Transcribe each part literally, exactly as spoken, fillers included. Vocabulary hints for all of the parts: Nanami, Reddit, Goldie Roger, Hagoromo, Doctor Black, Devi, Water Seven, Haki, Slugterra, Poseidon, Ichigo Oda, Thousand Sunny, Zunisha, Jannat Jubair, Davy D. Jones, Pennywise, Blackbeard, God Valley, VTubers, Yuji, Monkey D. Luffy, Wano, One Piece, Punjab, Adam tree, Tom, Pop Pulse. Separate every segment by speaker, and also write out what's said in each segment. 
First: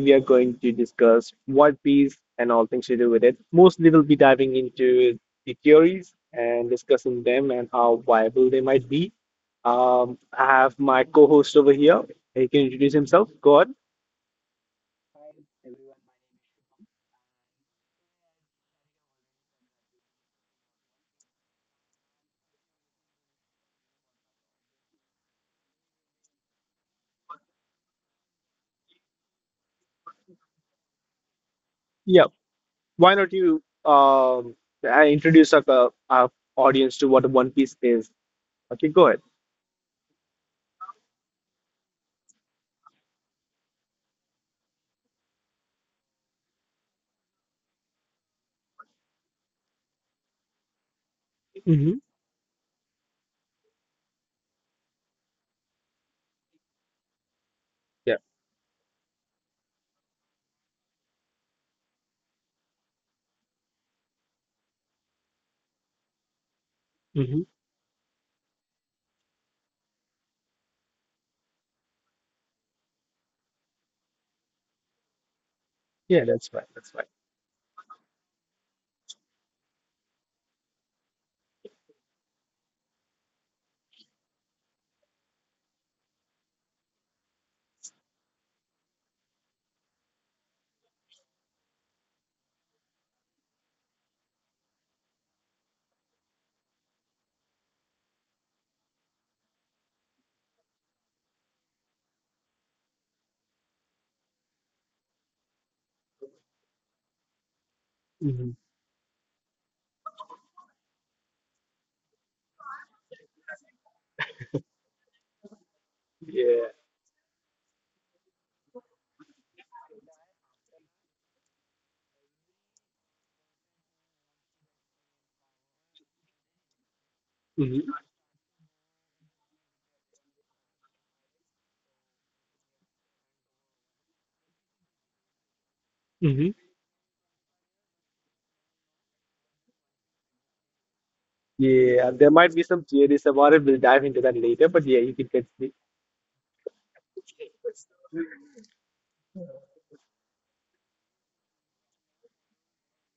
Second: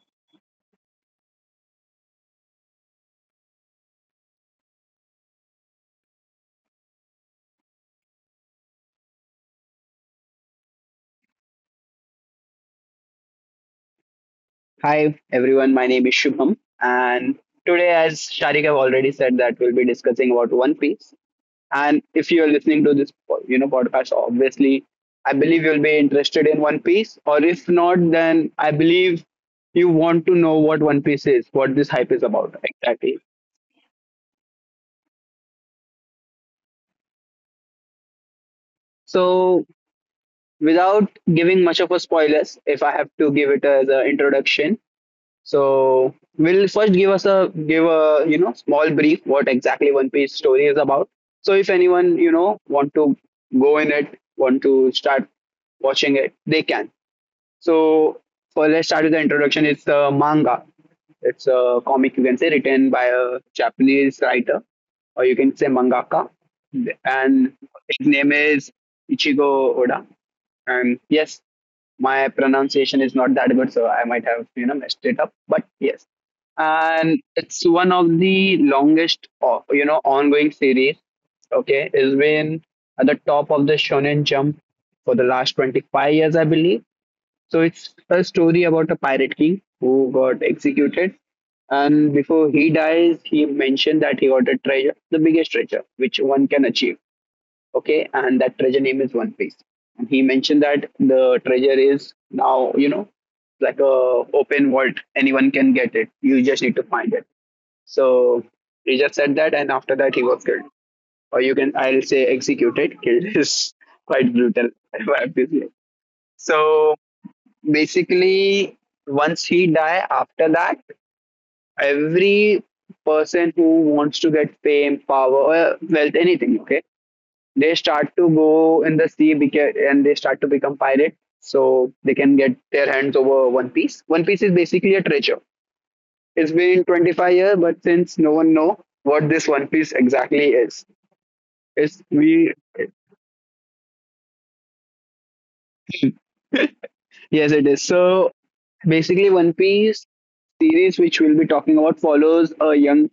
Speaker 1: we are going to discuss One Piece and all things to do with it. Mostly, we'll be diving into the theories and discussing them and how viable they might be. Um, I have my co-host over here. He can introduce himself. Go on.
Speaker 2: Hi everyone, my name is Shubham and today, as Sharik have already said, that we'll be discussing about One Piece. And if you are listening to this you know podcast, obviously I believe you'll be interested in One Piece, or if not, then I believe you want to know what One Piece is, what this hype
Speaker 1: Yeah.
Speaker 2: is about
Speaker 1: Why
Speaker 2: exactly.
Speaker 1: not you um, I introduce our, uh, our audience to what One Piece is? Okay, go ahead.
Speaker 2: So without giving much of a spoilers, if I have to give it as an introduction, so we'll first give us a give a you know small brief what exactly One Piece story is about. So if
Speaker 1: Mm-hmm.
Speaker 2: anyone you know want to go in it, want to start watching it, they can. So
Speaker 1: Yeah.
Speaker 2: for let's start with the introduction. It's a manga. It's a comic, you can say, written by a Japanese writer, or you can say mangaka,
Speaker 1: Mm-hmm.
Speaker 2: and his name is Ichigo Oda. And yes, my pronunciation is not that good, so I might have you know messed it up. But yes,
Speaker 1: Yeah, that's right. That's right.
Speaker 2: and it's one of the longest o- you know ongoing series. Okay, it's been at the top of the Shonen Jump for the last twenty five years, I believe. So it's a story about a pirate king who got executed, and before he dies, he mentioned that he got a treasure, the biggest treasure which one can achieve. Okay, and that treasure name is One Piece. And he mentioned that the treasure is now, you know like a open vault, anyone can get it. You just need to find it. So
Speaker 1: Mm-hmm.
Speaker 2: he just said that, and after that he was killed, or you can I'll say executed. Killed is quite brutal, I have to say.
Speaker 1: Yeah.
Speaker 2: So basically, once he die, after that every person who wants to get fame, power, or wealth, anything, okay, they
Speaker 1: Mm-hmm.
Speaker 2: start to go in the sea beca- and they start to become pirates so they can get their hands over one piece. One piece is basically a treasure.
Speaker 1: Mm-hmm.
Speaker 2: It's been twenty five years, but since no one know what this one piece exactly is, it's
Speaker 1: Yeah, there might
Speaker 2: we
Speaker 1: be some theories about it. We'll dive into that later. But yeah, you can get the.
Speaker 2: yes, it is. So basically, One Piece, series which we'll be talking about, follows a young,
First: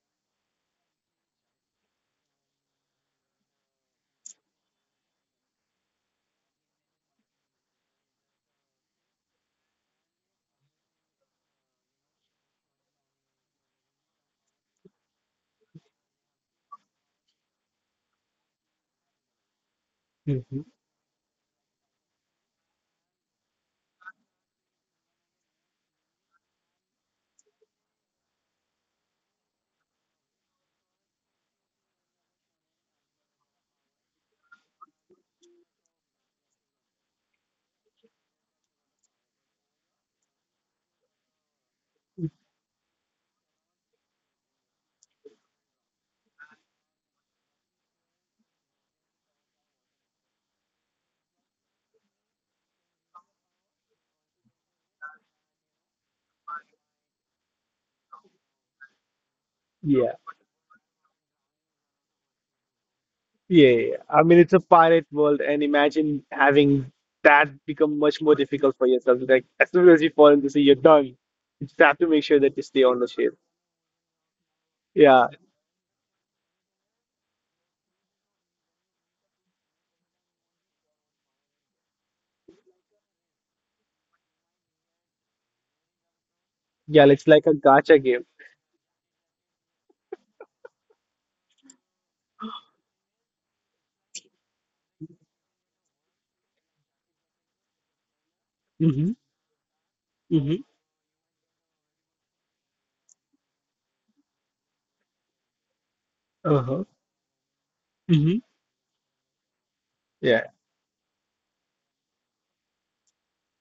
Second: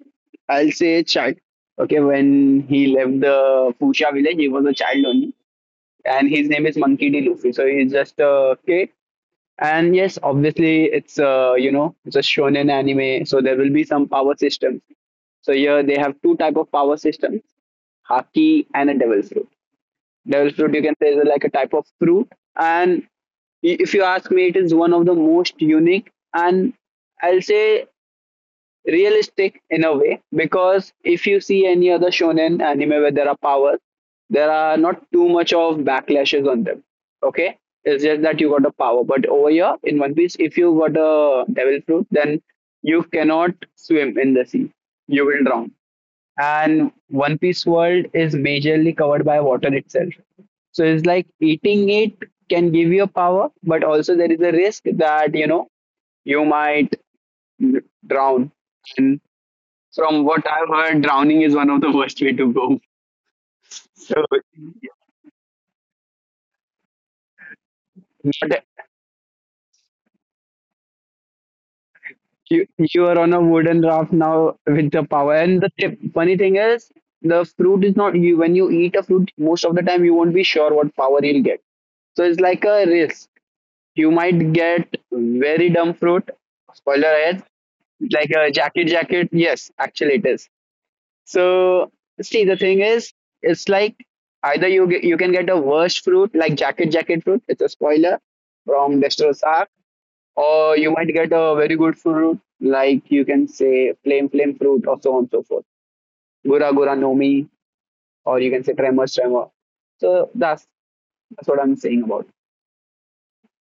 Speaker 2: I'll say a child. Okay, when he left the Fusha village, he was a child only, and his name is Monkey D. Luffy. So he's just a kid. And yes, obviously, it's a you know it's a shonen anime, so there will be some power systems. So here they have two type of power systems: Haki and a Devil Fruit. Devil's
Speaker 1: Mhm.
Speaker 2: fruit, you can say, is like a type of fruit. And if you ask me, it is one of the most unique and, I'll say, realistic in a way, because if you see any other shonen anime where there are powers, there are not too much of backlashes on them. Okay, it's just that you got a power. But over here in One Piece, if you got a devil fruit, then you cannot swim in the sea. You will drown, and One Piece world is majorly covered by water itself. So it's like eating it can give you a power, but also there is a risk that you know you might drown. And
Speaker 1: Yeah,
Speaker 2: from what I've heard, drowning is one of the worst way to go.
Speaker 1: yeah, yeah.
Speaker 2: So
Speaker 1: I mean,
Speaker 2: but
Speaker 1: it's a pirate world, and imagine having that become much more difficult for yourself. Like as soon as you fall into sea, you're done. You just have to make sure that you
Speaker 2: you
Speaker 1: stay on
Speaker 2: you
Speaker 1: the
Speaker 2: are on
Speaker 1: ship.
Speaker 2: a wooden raft now with the
Speaker 1: Yeah,
Speaker 2: power. And the tip, funny thing is, the fruit is not you. When you eat a fruit, most of the time you won't be sure what power you'll get. So it's like a risk, you might get very dumb fruit.
Speaker 1: yeah.
Speaker 2: Spoiler
Speaker 1: It's
Speaker 2: ahead,
Speaker 1: like a gacha game.
Speaker 2: like a jacket jacket. Yes, actually it is. So see, the thing is, it's like either you get, you can get a worst fruit like jacket jacket fruit. It's a spoiler from
Speaker 1: Mm-hmm.
Speaker 2: Destros Arc,
Speaker 1: Mm-hmm.
Speaker 2: or you might get a very good fruit, like you can say flame flame fruit, or so on and so forth. Gura
Speaker 1: Uh-huh.
Speaker 2: Gura Nomi,
Speaker 1: Mm-hmm.
Speaker 2: or you can say Tremor Tremor. So
Speaker 1: Yeah.
Speaker 2: that's that's what I'm saying about.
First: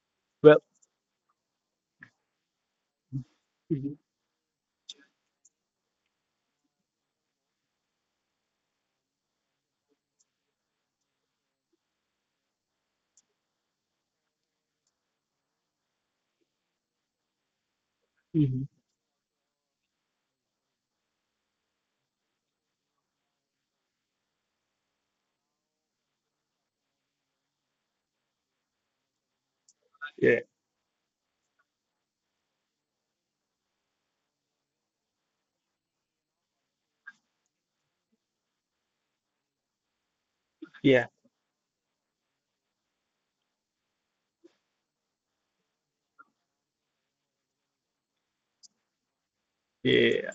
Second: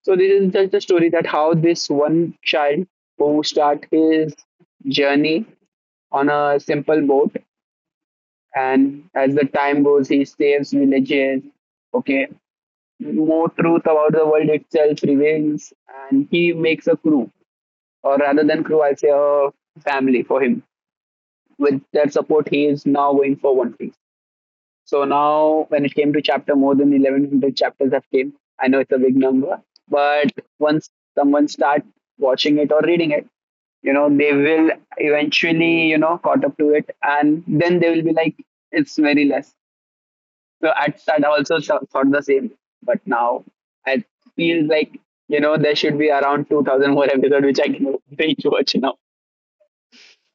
Speaker 2: So this is
Speaker 1: Well.
Speaker 2: just the story that how this one child, who start
Speaker 1: Mm-hmm.
Speaker 2: his journey on a simple boat, and as the time goes, he saves villages. Okay, more truth about the world itself reveals, and he makes a crew, or rather than
Speaker 1: Mm.
Speaker 2: crew, I'll say a family for him. With their support, he is now going for one piece. So now, when it came to chapter, more than eleven hundred chapters have came. I know it's a big number, but
Speaker 1: Yeah.
Speaker 2: once someone start watching it or reading it, you know they will eventually you know caught up to it, and then they will be like it's very less. So at
Speaker 1: Yeah.
Speaker 2: start i also sh- thought the same. But now I feel like you know there should be around two thousand more episodes which I can binge watch now.
Speaker 1: Yeah,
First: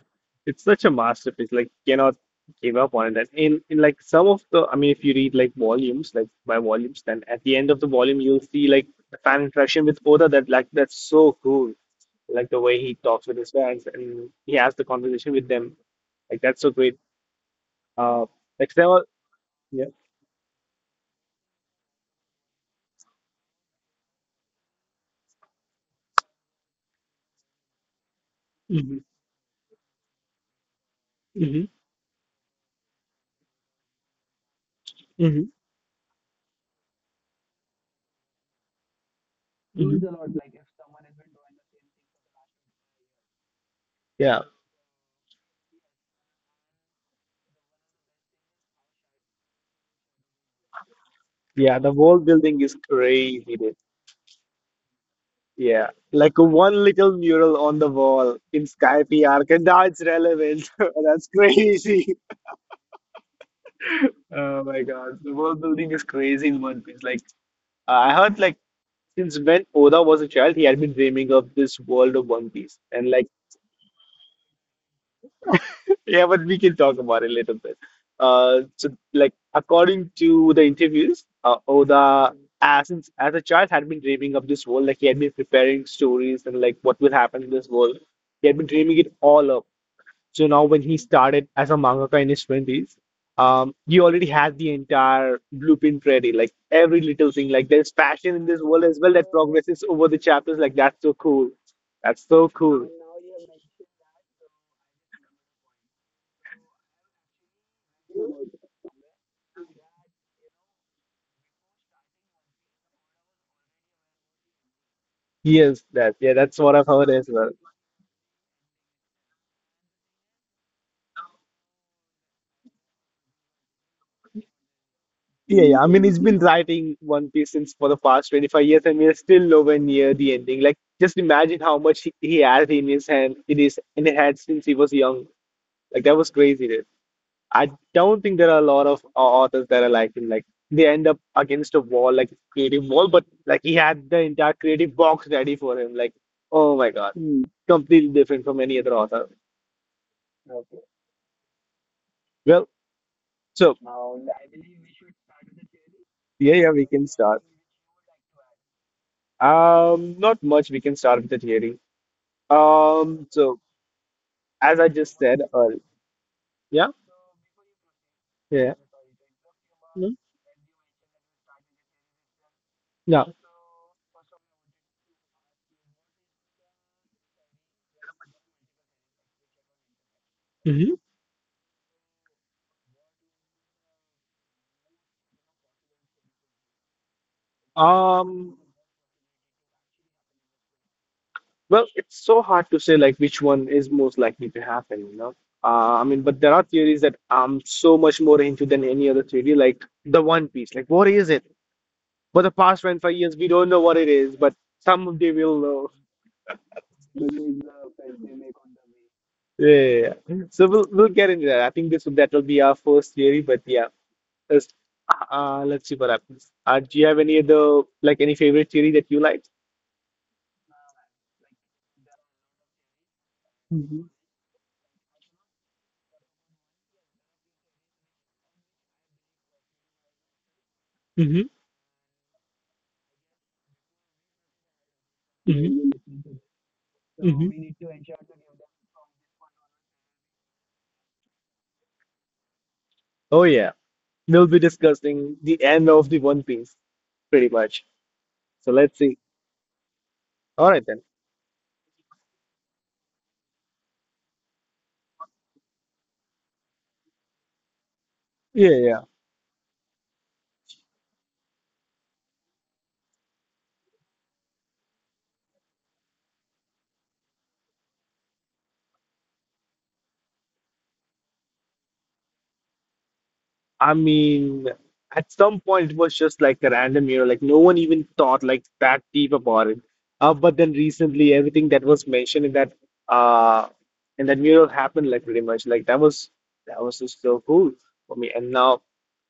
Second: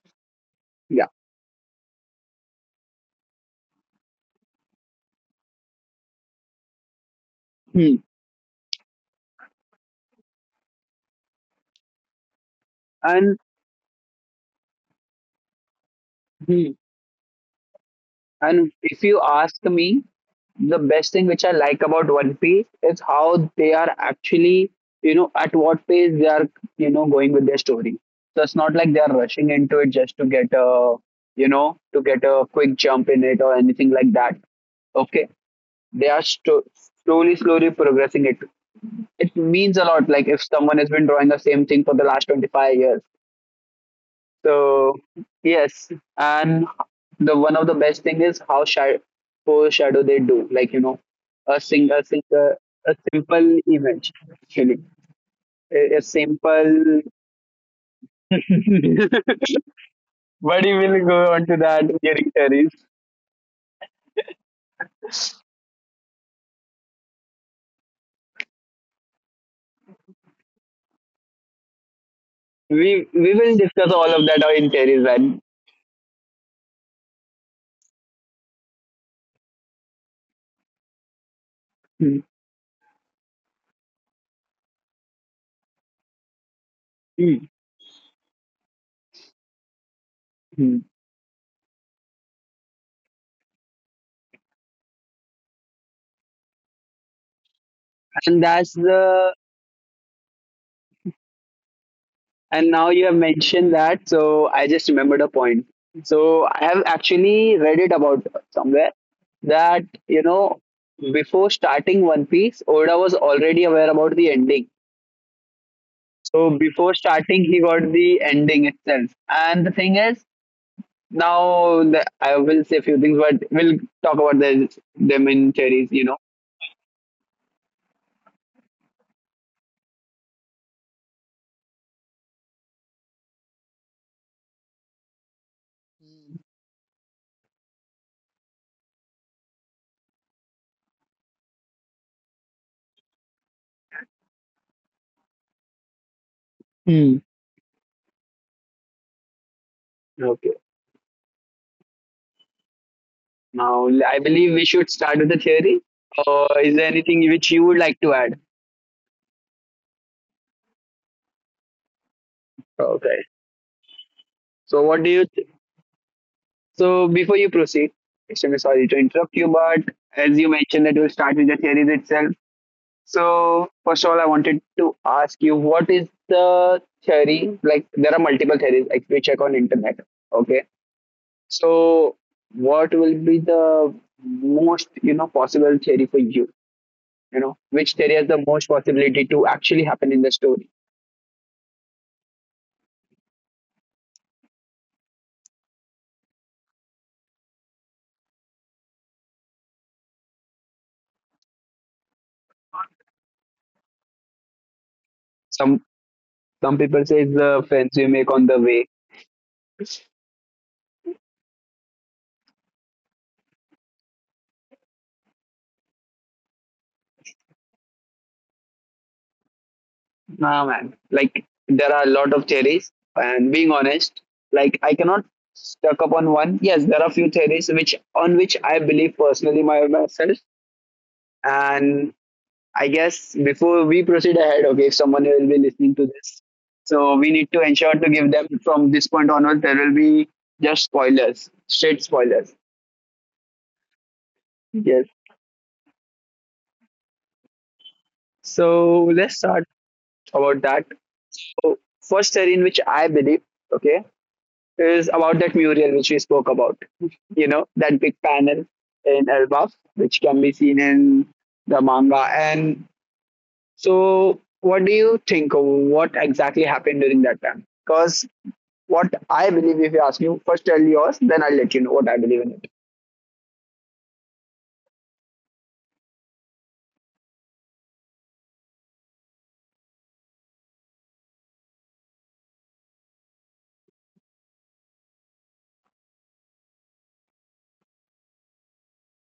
Speaker 1: it's such a
Speaker 2: Yeah.
Speaker 1: masterpiece. Like, cannot give up on it. And in in like some of the, I mean, if you read like volumes, like by volumes, then at the end of the
Speaker 2: Hmm.
Speaker 1: volume, you'll see like the fan interaction with Oda. That like that's so cool. Like the way he talks with
Speaker 2: And
Speaker 1: his fans and he has the conversation with them. Like that's so
Speaker 2: hmm.
Speaker 1: great. Uh,
Speaker 2: And
Speaker 1: like there
Speaker 2: if
Speaker 1: were,
Speaker 2: you ask
Speaker 1: yeah.
Speaker 2: me, the best thing which I like about One Piece is how they are actually, you know, at what pace they are, you know, going with their story. So it's not like
Speaker 1: Hmm.
Speaker 2: they are rushing into it just to get a, you
Speaker 1: Hmm.
Speaker 2: know, to get a quick jump in it or anything like that. Okay,
Speaker 1: Hmm.
Speaker 2: they are sto- slowly, slowly progressing it. It means a
Speaker 1: Hmm.
Speaker 2: lot. Like if someone has been drawing the same thing for the last twenty five years,
Speaker 1: Yeah,
Speaker 2: so yes, and the one of the best thing is how shy foreshadow they do. Like you know, a
Speaker 1: yeah.
Speaker 2: sing
Speaker 1: The
Speaker 2: a sing
Speaker 1: world
Speaker 2: a,
Speaker 1: building is
Speaker 2: a
Speaker 1: crazy.
Speaker 2: simple event actually.
Speaker 1: Yeah,
Speaker 2: A, a
Speaker 1: like one
Speaker 2: simple
Speaker 1: little mural on the wall
Speaker 2: but
Speaker 1: in Sky P R, and that's
Speaker 2: we
Speaker 1: relevant.
Speaker 2: will
Speaker 1: That's
Speaker 2: go on to that
Speaker 1: crazy.
Speaker 2: during series.
Speaker 1: Oh my God, the world building is crazy in One Piece. Like uh, I heard, like since when Oda was a child, he had been dreaming of this world of One Piece,
Speaker 2: We
Speaker 1: and like.
Speaker 2: we will discuss all of that in series. And
Speaker 1: Yeah, but we can talk about it later. But uh, so like according to the interviews, uh, Oda as in- as a child had been dreaming of this world. Like he had been preparing stories and like what will happen in this world. He had been dreaming it all up. So now when he started as a mangaka in his twenties, um, he already had the entire blueprint ready, like every little thing. Like there's passion
Speaker 2: and
Speaker 1: in this
Speaker 2: that's
Speaker 1: world as well that
Speaker 2: the
Speaker 1: progresses over the chapters. Like that's so cool. That's so
Speaker 2: And
Speaker 1: cool.
Speaker 2: now you have mentioned that, so I just remembered a point. So I have actually read it about somewhere that, you know, before starting One Piece, Oda was already aware about the ending.
Speaker 1: Yes, that yeah,
Speaker 2: So
Speaker 1: that's what I've
Speaker 2: before
Speaker 1: heard as
Speaker 2: starting,
Speaker 1: well.
Speaker 2: he got the ending itself. And the thing is, now the, I will say a few things, but we'll talk about the them in
Speaker 1: Yeah, yeah. I
Speaker 2: theories, you
Speaker 1: mean,
Speaker 2: know.
Speaker 1: he's been writing One Piece since for the past twenty-five years, and we're still nowhere near the ending. Like, just imagine how much he, he had in his hand, in his in his head since he was young. Like, that was crazy, dude. I don't think there are a lot of au- authors that are like him. Like, they end up against a wall, like creative wall, but like he had the entire creative box ready for him. Like, oh my God,
Speaker 2: Hmm.
Speaker 1: completely different from any other author.
Speaker 2: Okay.
Speaker 1: Well, so
Speaker 2: Now, I believe we should start with the theory. Or
Speaker 1: yeah, yeah,
Speaker 2: is there
Speaker 1: we can
Speaker 2: anything
Speaker 1: start.
Speaker 2: which you would like to add?
Speaker 1: Um, not much. We can start with the theory.
Speaker 2: Okay.
Speaker 1: Um, so as
Speaker 2: So,
Speaker 1: I
Speaker 2: what do
Speaker 1: just
Speaker 2: you
Speaker 1: said, uh, yeah,
Speaker 2: So before you proceed, extremely
Speaker 1: yeah,
Speaker 2: sorry to interrupt you, but
Speaker 1: mm, yeah. Hmm.
Speaker 2: as you mentioned that we'll start with the theories itself.
Speaker 1: Yeah,
Speaker 2: So first of all, I wanted to ask you, what is the theory? Like there are multiple theories, like we check on internet. Okay.
Speaker 1: mm-hmm.
Speaker 2: So what will be the most, you know, possible theory for you? You know, which theory has the
Speaker 1: Um,
Speaker 2: most possibility to actually happen in the story?
Speaker 1: well, it's so hard to say like which one is most likely to happen, you know. Uh, I mean, but there are theories that I'm so much more into than any other theory, like the One Piece. Like, what is it? For the past twenty-five years, we don't know what it is, but someday
Speaker 2: Some
Speaker 1: we'll
Speaker 2: some people say it's
Speaker 1: know.
Speaker 2: the friends you make on the way.
Speaker 1: Yeah, yeah, yeah. So we'll we'll get into that. I think this that will be our first theory, but yeah, let's uh, let's see what happens. Uh, do you have any other like any favorite theory that you like?
Speaker 2: Nah, man. Like there are a lot of theories, and being
Speaker 1: Mm-hmm.
Speaker 2: honest, like I cannot stuck upon one. Yes, there are few theories which on which I believe personally, my, myself,
Speaker 1: Hmm.
Speaker 2: and I guess before we proceed ahead, okay, if someone will be listening to this, so we need
Speaker 1: Hmm.
Speaker 2: to ensure to give them from this point onwards there will be just spoilers, straight spoilers.
Speaker 1: Oh yeah, we'll be
Speaker 2: Yes.
Speaker 1: discussing the end of the One Piece pretty much. So let's
Speaker 2: So
Speaker 1: see.
Speaker 2: let's start about
Speaker 1: All
Speaker 2: that.
Speaker 1: right then.
Speaker 2: So first theory in which I believe, okay, is about that mural which we spoke about. You know, that big panel
Speaker 1: Yeah, yeah.
Speaker 2: in Elbaf, which can be seen in the manga. And so, what do you think? What exactly happened during that time? Because what I believe, if you ask me, first tell yours, then I'll let you know what I believe in it.
Speaker 1: I mean, at some point it was just like a random, you know, like no one even thought like that deep about it. Uh, but then recently, everything that was mentioned in that uh in that mural happened like pretty much like that was that was just so cool for me. And now,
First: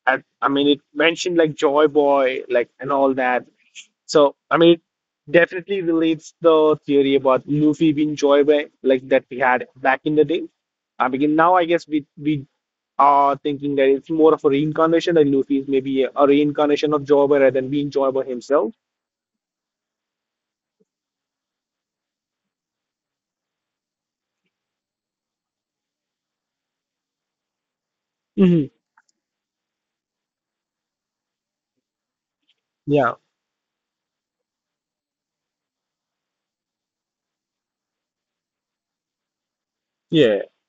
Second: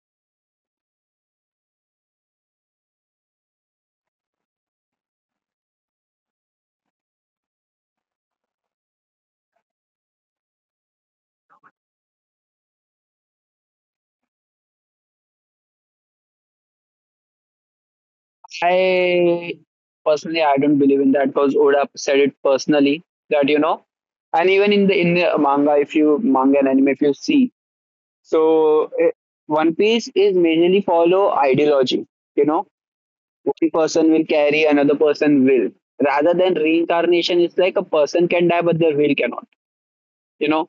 Speaker 1: I, I mean, it mentioned like Joy Boy, like and all that. So, I mean, it definitely relates the theory about Luffy being Joy like that we had back in the day. I mean, now I guess we we are thinking that it's more of a reincarnation, that Luffy is maybe a, reincarnation of Joy rather than being Joy himself.
Speaker 2: I personally, I don't believe in that because Oda said it personally that you know, and even in the in the manga, if you manga and anime, if you see,
Speaker 1: Hmm.
Speaker 2: so eh, One Piece is mainly follow ideology. You know,
Speaker 1: Yeah.
Speaker 2: one person will carry, another person will. Rather than reincarnation, it's like a person can die, but their will cannot.
Speaker 1: Yeah.
Speaker 2: You know,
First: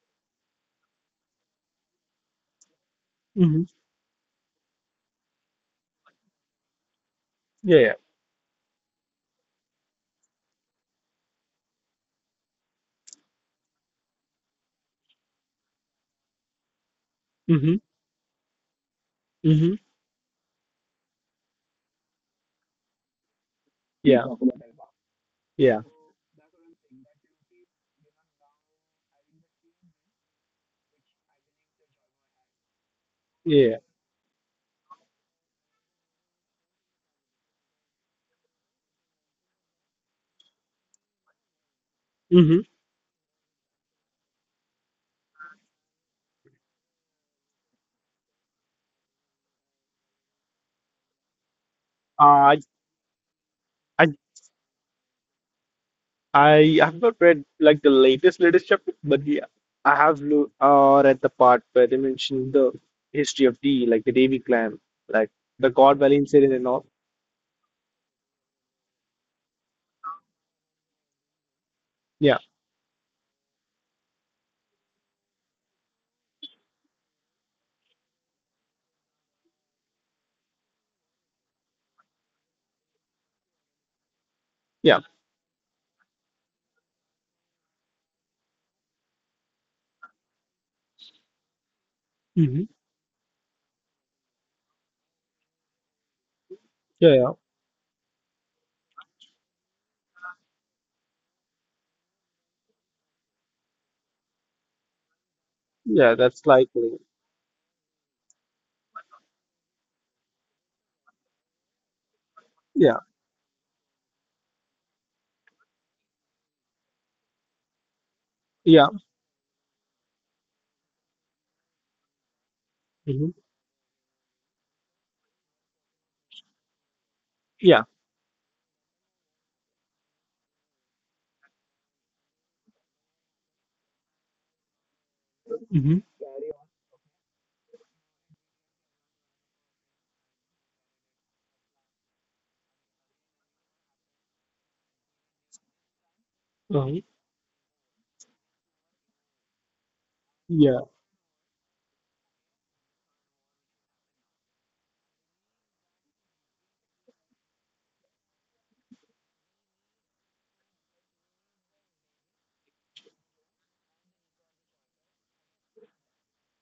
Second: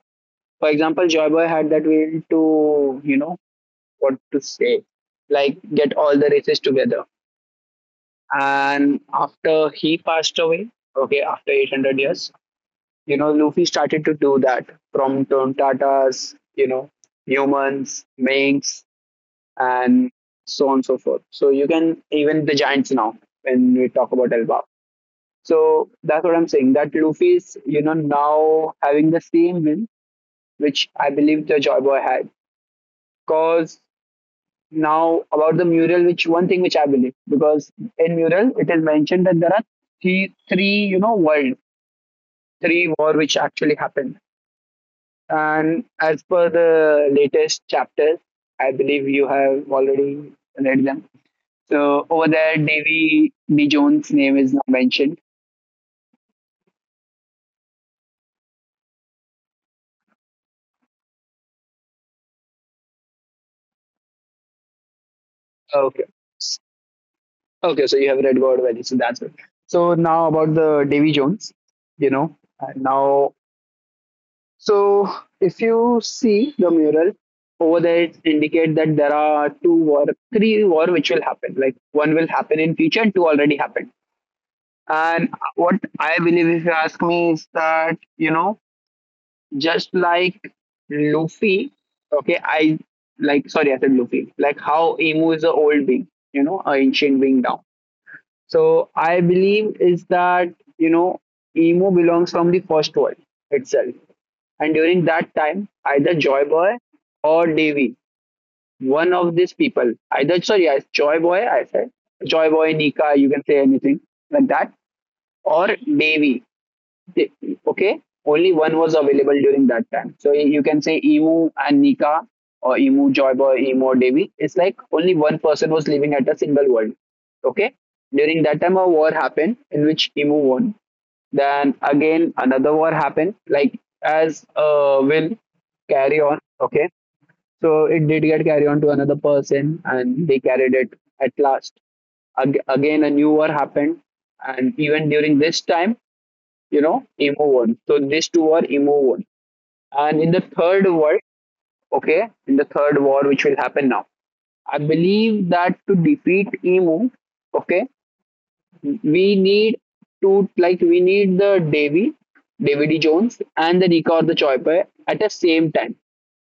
Speaker 2: for example, Joy Boy had that will to, you know,
Speaker 1: Hmm.
Speaker 2: what to say, like get all the races together.
Speaker 1: Yeah.
Speaker 2: And after he passed away, okay, after eight hundred years, you know, Luffy started to do that from Tom Tata's, you know,
Speaker 1: Hmm.
Speaker 2: humans, minks,
Speaker 1: Hmm.
Speaker 2: and so on and so forth. So you can even the Giants now when we talk
Speaker 1: Yeah.
Speaker 2: about Elba.
Speaker 1: Yeah.
Speaker 2: So that's what I'm saying. That Luffy's, you know, now having the same win, which I believe the Joy Boy had.
Speaker 1: Yeah.
Speaker 2: Because now about the mural, which one thing which I believe, because in mural it is mentioned that there are three, three, you know, world,
Speaker 1: Hmm.
Speaker 2: three war which actually happened. And as per the latest chapters, I believe you have already read them. So over there,
Speaker 1: Uh,
Speaker 2: Davy D.
Speaker 1: I
Speaker 2: Jones' name is not mentioned.
Speaker 1: I have not read like the latest latest chapter, but yeah, I have lo uh, read the part where they mentioned the history of D, like the Devi clan, like the God
Speaker 2: Okay.
Speaker 1: Valley incident and all.
Speaker 2: Okay, so you have read God Valley, so that's it. So now about the Davy Jones, you know,
Speaker 1: Yeah,
Speaker 2: and now, so if you see the mural over there, it indicate that there are two war, three war which will happen. Like one will happen in future, and two already happened.
Speaker 1: yeah.
Speaker 2: And what I believe, if you ask me, is that you know just like Luffy, okay,
Speaker 1: Hmm.
Speaker 2: I like sorry, I said Luffy. Like how Emu is a old being, you know, a
Speaker 1: Yeah,
Speaker 2: ancient
Speaker 1: yeah,
Speaker 2: being now. So I believe is that you know Emu belongs from the first world itself, and during that time,
Speaker 1: yeah.
Speaker 2: either
Speaker 1: That's
Speaker 2: Joy Boy
Speaker 1: likely.
Speaker 2: or Davy, one of these people, either sorry, I Joy Boy, I said Joy Boy,
Speaker 1: Yeah,
Speaker 2: Nika, you can say anything like that, or Davy, okay, only one
Speaker 1: yeah.
Speaker 2: was available during that time, so you can say Emu and Nika or Emu
Speaker 1: Hmm.
Speaker 2: Joyboy or Emu or Devi. It's like only one person was living at a single world. Okay,
Speaker 1: Yeah.
Speaker 2: during that time a war happened in which Emu won. Then again another war happened, like, as uh, will
Speaker 1: Hmm.
Speaker 2: carry on, okay. So it did get carried on to another person, and they carried it at last. Ag- again a new war happened, and even during this time, you know
Speaker 1: uh
Speaker 2: Emo one. So these two are Emo one, and in the
Speaker 1: yeah.
Speaker 2: third war, okay, in the third war which will happen now, I believe that to defeat Emo, okay, we need to, like, we need the davy Davy D. Jones and the Nika or the Choiper at the same time.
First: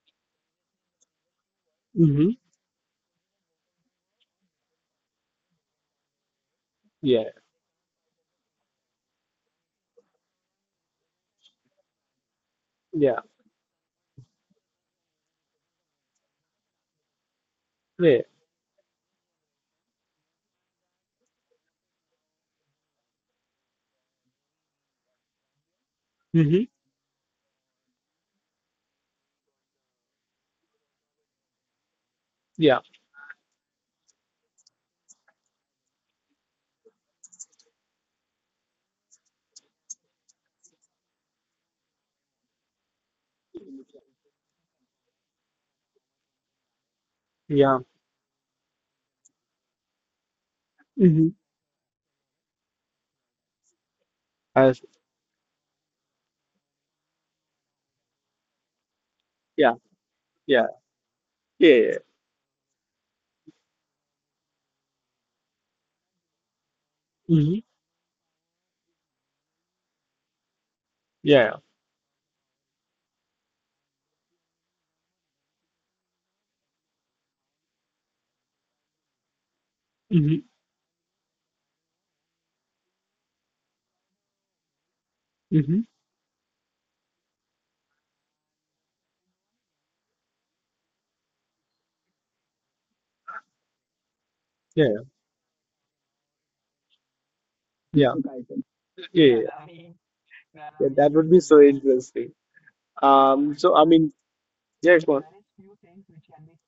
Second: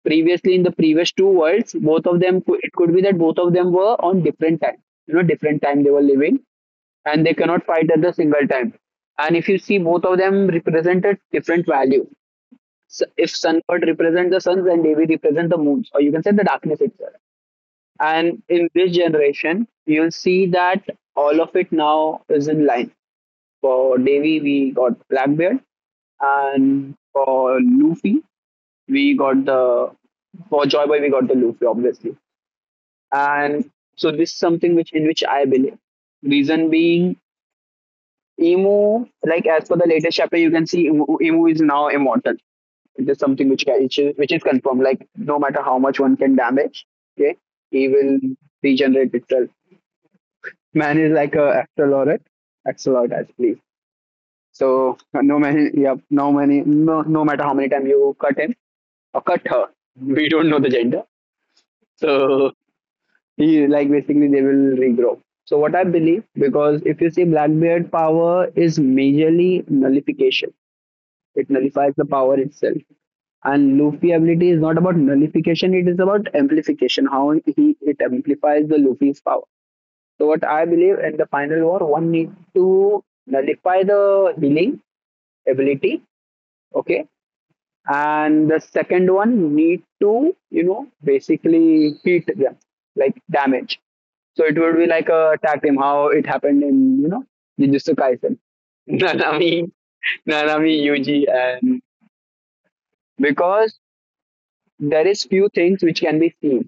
Speaker 2: Previously, in the previous two worlds, both of
Speaker 1: Hmm.
Speaker 2: them, it could be that both of them were on different time. You know, different time they were living, and
Speaker 1: Yeah,
Speaker 2: they cannot fight at the single time. And if you see, both of them represented different value. S
Speaker 1: yeah,
Speaker 2: if sun god represents the suns and Devi represent the moons, or you can say the darkness itself.
Speaker 1: yeah.
Speaker 2: And in this generation, you'll see that all of it now is in line. For Devi, we got Blackbeard,
Speaker 1: Hmm.
Speaker 2: and for Luffy, we got the, for Joy Boy we got the Luffy obviously,
Speaker 1: Yeah,
Speaker 2: and so this is something which in which I believe. Reason being, Emu, like, as per the latest chapter, you can see Emu, Emu is now immortal. It is something which ca- which is, which is confirmed. Like no matter how much one can damage, okay,
Speaker 1: yeah.
Speaker 2: he will regenerate itself. Man is
Speaker 1: Hmm.
Speaker 2: like a axolotl, axolotl as please.
Speaker 1: As,
Speaker 2: So no many, yeah, no many, no, no matter how many times you cut him or cut her,
Speaker 1: yeah,
Speaker 2: we don't know the
Speaker 1: yeah,
Speaker 2: gender.
Speaker 1: yeah, yeah.
Speaker 2: So you, like, basically they will regrow. So what I believe, because if you see
Speaker 1: Hmm.
Speaker 2: Blackbeard power is majorly nullification. It
Speaker 1: Yeah.
Speaker 2: nullifies the power itself. And Luffy ability is not about nullification, it is about amplification, how he it amplifies the Luffy's power. So
Speaker 1: Hmm.
Speaker 2: what I believe in the final war, one need to nullify the healing
Speaker 1: Hmm.
Speaker 2: ability, okay? And the second one need to, you know, basically hit them, like, damage. So it would be
Speaker 1: Yeah,
Speaker 2: like a tag team, how it happened in, you know, Jujutsu
Speaker 1: yeah,
Speaker 2: Kaisen.
Speaker 1: yeah.
Speaker 2: Nanami,
Speaker 1: Yeah.
Speaker 2: Nanami,
Speaker 1: Yeah, that
Speaker 2: Yuji,
Speaker 1: would be so
Speaker 2: and
Speaker 1: interesting. Um, so
Speaker 2: because
Speaker 1: I mean, yeah, it's
Speaker 2: there is
Speaker 1: one.
Speaker 2: few things which can be seen.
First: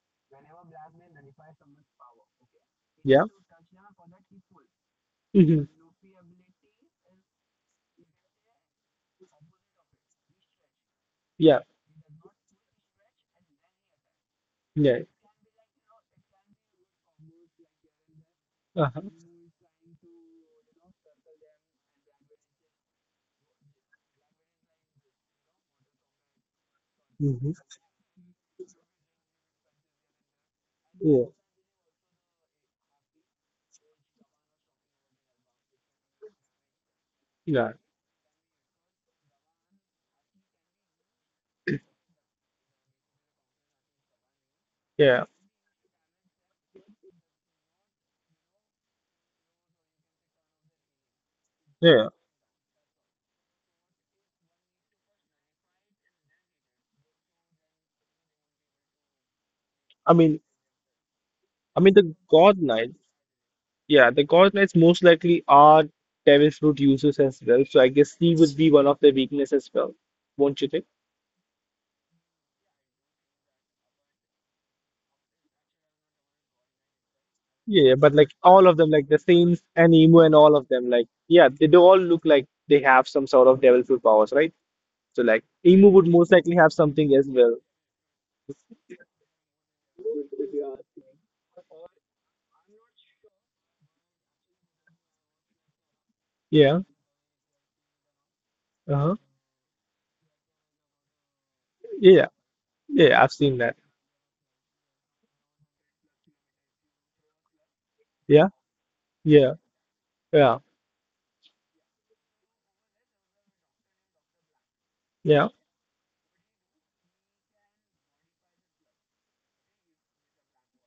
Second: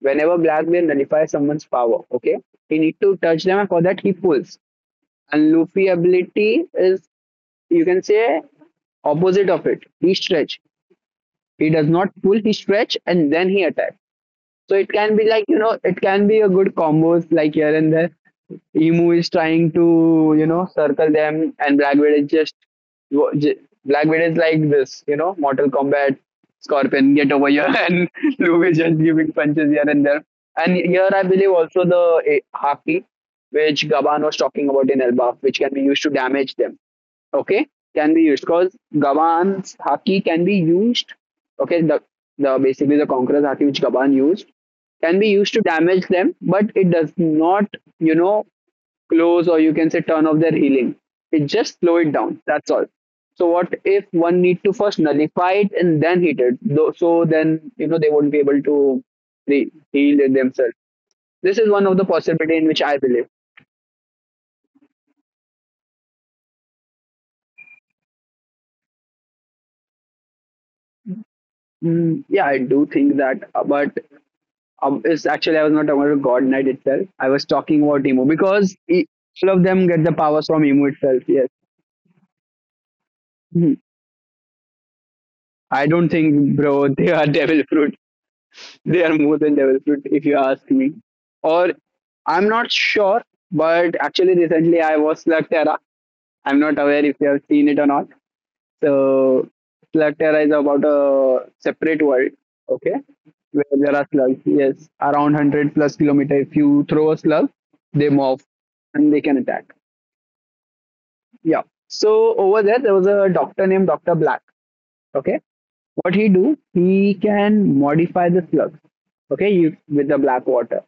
Speaker 2: Whenever Black Bear nullifies someone's power, okay, he need to
Speaker 1: Yeah.
Speaker 2: touch them, and for that he pulls. And
Speaker 1: Hmm.
Speaker 2: Luffy ability is, you can say, opposite of it. He stretch.
Speaker 1: Yeah.
Speaker 2: He does not pull. He stretch and then he attack. So it
Speaker 1: Yeah.
Speaker 2: can be like, you know, it can be a good combos like here and there.
Speaker 1: Uh-huh.
Speaker 2: Emu is trying to, you know, circle them, and Black Widow is just, Black Widow is like this, you know, Mortal Kombat, Scorpion, get over
Speaker 1: Hmm.
Speaker 2: here, and Luke is just giving punches here and there. And here I
Speaker 1: Yeah.
Speaker 2: believe also the eh, Haki, which Gavan was talking about in Elba, which can be used to damage them. Okay,
Speaker 1: Yeah.
Speaker 2: can be used because Gavan's Haki can be used. Okay, the the basically the Conqueror's Haki which Gavan used can
Speaker 1: Yeah.
Speaker 2: be used to damage them, but it does not, you know, close or you can say turn off their healing. It just slow
Speaker 1: Yeah.
Speaker 2: it down. That's all. So what if one need to first nullify it and then heat it? Though, so then you know they won't be able to re-
Speaker 1: I
Speaker 2: heal it
Speaker 1: mean,
Speaker 2: themselves. This is
Speaker 1: I
Speaker 2: one
Speaker 1: mean
Speaker 2: of the
Speaker 1: the
Speaker 2: possibility
Speaker 1: God
Speaker 2: in which I
Speaker 1: Knights.
Speaker 2: believe.
Speaker 1: Yeah, the God Knights most likely are Devil's Fruit users as well. So I guess he would be one of their weakness as well, won't you think?
Speaker 2: Mm, yeah, I do think that, uh, but um, it's actually I was not talking about God Knight itself. I was talking
Speaker 1: Yeah,
Speaker 2: about
Speaker 1: but
Speaker 2: Emu
Speaker 1: like all
Speaker 2: because
Speaker 1: of them,
Speaker 2: e-
Speaker 1: like the
Speaker 2: all
Speaker 1: Saints
Speaker 2: of them
Speaker 1: and
Speaker 2: get the
Speaker 1: Emu and
Speaker 2: powers
Speaker 1: all
Speaker 2: from
Speaker 1: of
Speaker 2: Emu
Speaker 1: them, like
Speaker 2: itself. Yes.
Speaker 1: yeah, they do all look like they have some sort of
Speaker 2: Mhm.
Speaker 1: devil fruit powers, right? So like
Speaker 2: I
Speaker 1: Emu would
Speaker 2: don't
Speaker 1: most likely
Speaker 2: think,
Speaker 1: have
Speaker 2: bro, they
Speaker 1: something
Speaker 2: are
Speaker 1: as well.
Speaker 2: devil fruit. They are more than developed, if you ask me. Or I'm not sure, but actually recently I watched Slugterra. I'm not
Speaker 1: Yeah.
Speaker 2: aware if you have seen it or not.
Speaker 1: Uh-huh.
Speaker 2: So Slugterra is about a separate
Speaker 1: Yeah.
Speaker 2: world, okay,
Speaker 1: Yeah, I've seen
Speaker 2: where
Speaker 1: that.
Speaker 2: there are slugs. Yes, around one hundred plus kilometer. If you throw a slug, they morph
Speaker 1: Yeah.
Speaker 2: and they can
Speaker 1: Yeah.
Speaker 2: attack.
Speaker 1: Yeah.
Speaker 2: Yeah. So over there, there was a doctor named Doctor Black. Okay,
Speaker 1: Yeah.
Speaker 2: what he do? He can modify the slugs. Okay, you, with the black water.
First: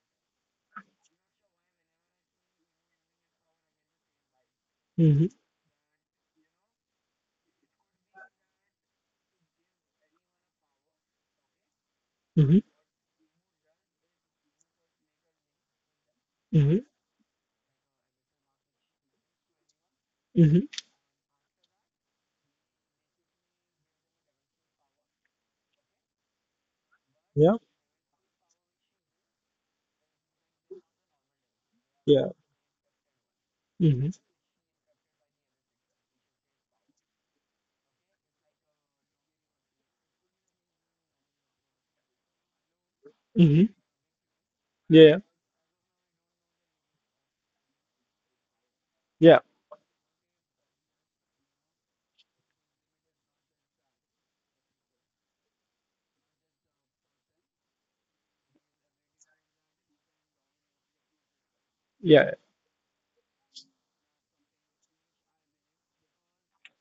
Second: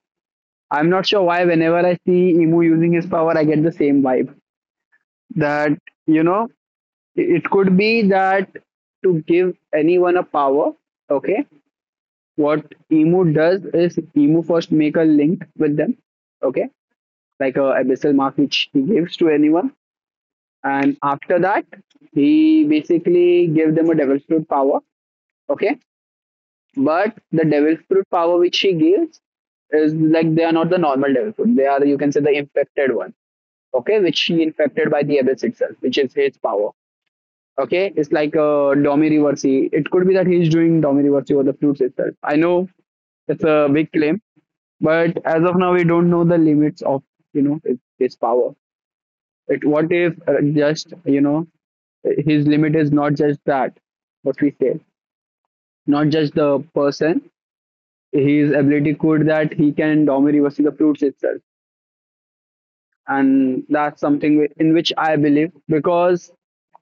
Speaker 2: I'm not sure why whenever I see Emu using his power, I get the same vibe.
Speaker 1: Mm-hmm.
Speaker 2: That, you know, it could be that to give anyone a power, okay,
Speaker 1: Mm-hmm.
Speaker 2: what Emu does is Emu first make a link with them, okay,
Speaker 1: Mm-hmm.
Speaker 2: like a abyssal mark which he gives to anyone.
Speaker 1: Mm-hmm.
Speaker 2: And after that, he basically gives them a devil's fruit power, okay. But the
Speaker 1: Yeah.
Speaker 2: devil's fruit power which he gives is like they are not the normal devil fruit. They are, you can say, the
Speaker 1: Yeah.
Speaker 2: infected one, okay,
Speaker 1: Mm-hmm.
Speaker 2: which he infected by the abyss itself, which is his power. Okay, it's like a domi Domiriversi. It could be that he's doing domi Domiriversi over the fruits itself. I know it's
Speaker 1: Mm-hmm.
Speaker 2: a big claim, but
Speaker 1: Yeah.
Speaker 2: as of now, we don't know the limits of, you know, his power.
Speaker 1: Yeah.
Speaker 2: It, what if uh, just, you know, his limit is not just that what we say, not just the person. His ability could that he can domi Domiriversi the fruits itself.
Speaker 1: Yeah.
Speaker 2: And that's something whi- in which I believe, because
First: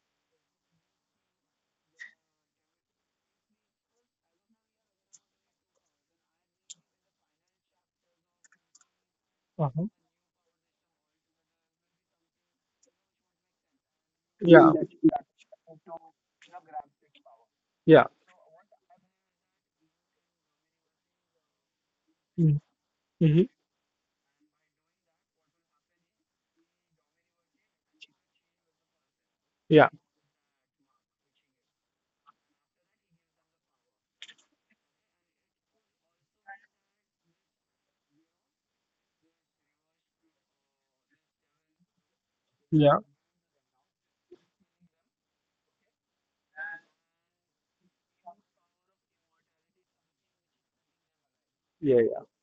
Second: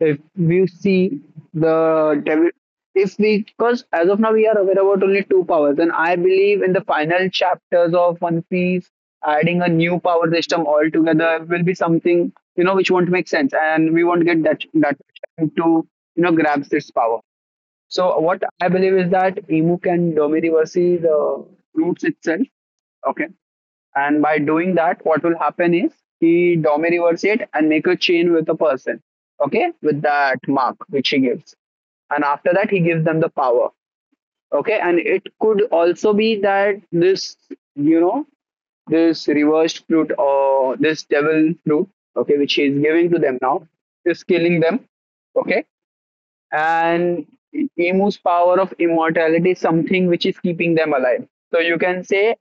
Speaker 2: if we see the devi- if we, because as of now we are aware about only two powers, and I believe in the final chapters of One Piece adding a
Speaker 1: Uh-huh.
Speaker 2: new power system altogether will be something, you know, which won't make sense, and we won't get that
Speaker 1: Yeah.
Speaker 2: that to, you know, grabs its power.
Speaker 1: Yeah.
Speaker 2: So what I believe is that Emu can dominate the roots itself. Okay.
Speaker 1: Mm-hmm.
Speaker 2: And by doing that, what will happen is he domi reverse it and make a chain with a person, okay,
Speaker 1: Yeah.
Speaker 2: with that mark which he gives. And after that, he gives them the power, okay. And it could also be that this, you know, this reversed fruit or this devil fruit, okay, which he is
Speaker 1: Yeah.
Speaker 2: giving to them now, is killing them, okay, and Emu's power of immortality is something which is keeping them alive. So you
Speaker 1: Yeah.
Speaker 2: can say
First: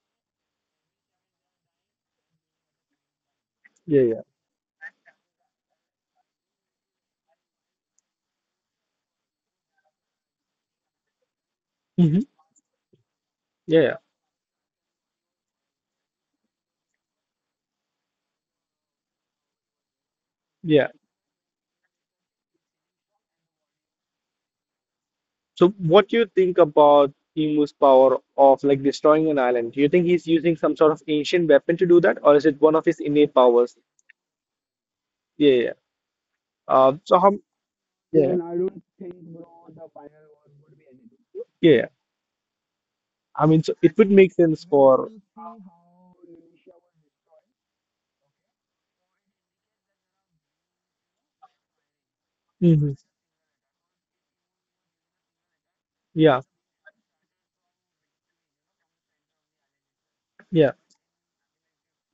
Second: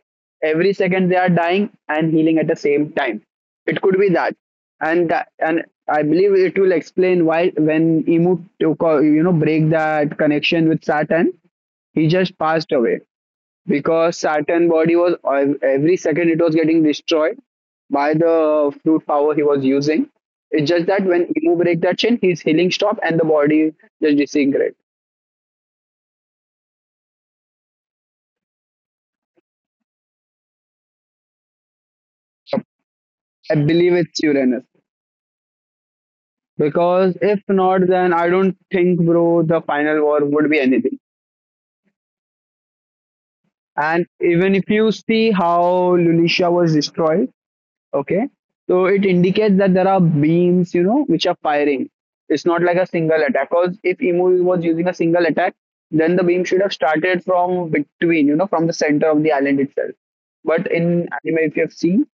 Speaker 2: every second they are dying and healing at the same time. It could
Speaker 1: Yeah.
Speaker 2: be
Speaker 1: Yeah.
Speaker 2: that and that, and I believe it will explain why, when Emu took a, you know, break that connection with Saturn, he
Speaker 1: Mm-hmm.
Speaker 2: just passed away,
Speaker 1: Yeah. Yeah.
Speaker 2: because Saturn body was, every second it was getting destroyed by the fruit power he was using. It's just
Speaker 1: Yeah.
Speaker 2: that when Emu break that chain, his healing stop and the body just disintegrate.
Speaker 1: So what do you think about Emu's power of like destroying an island? Do you think he's using some sort of ancient weapon to do that, or is it one of his innate
Speaker 2: I
Speaker 1: powers?
Speaker 2: believe it's Uranus,
Speaker 1: Yeah, yeah. Uh,
Speaker 2: because
Speaker 1: so how?
Speaker 2: if not, then I
Speaker 1: Yeah,
Speaker 2: don't think, bro, the final war would be anything.
Speaker 1: yeah. Yeah. I mean, so it
Speaker 2: And
Speaker 1: would make
Speaker 2: even
Speaker 1: sense
Speaker 2: if
Speaker 1: even
Speaker 2: you
Speaker 1: for.
Speaker 2: see how Lulicia was destroyed, okay. So it indicates that there are beams, you know, which are firing. It's not like
Speaker 1: Destroyed,
Speaker 2: a
Speaker 1: mhm.
Speaker 2: single attack. Because if Emu was using a single attack, then the
Speaker 1: Yeah,
Speaker 2: beam should have started from between, you know, from the center of the island itself. But
Speaker 1: yeah,
Speaker 2: in anime, if you have seen,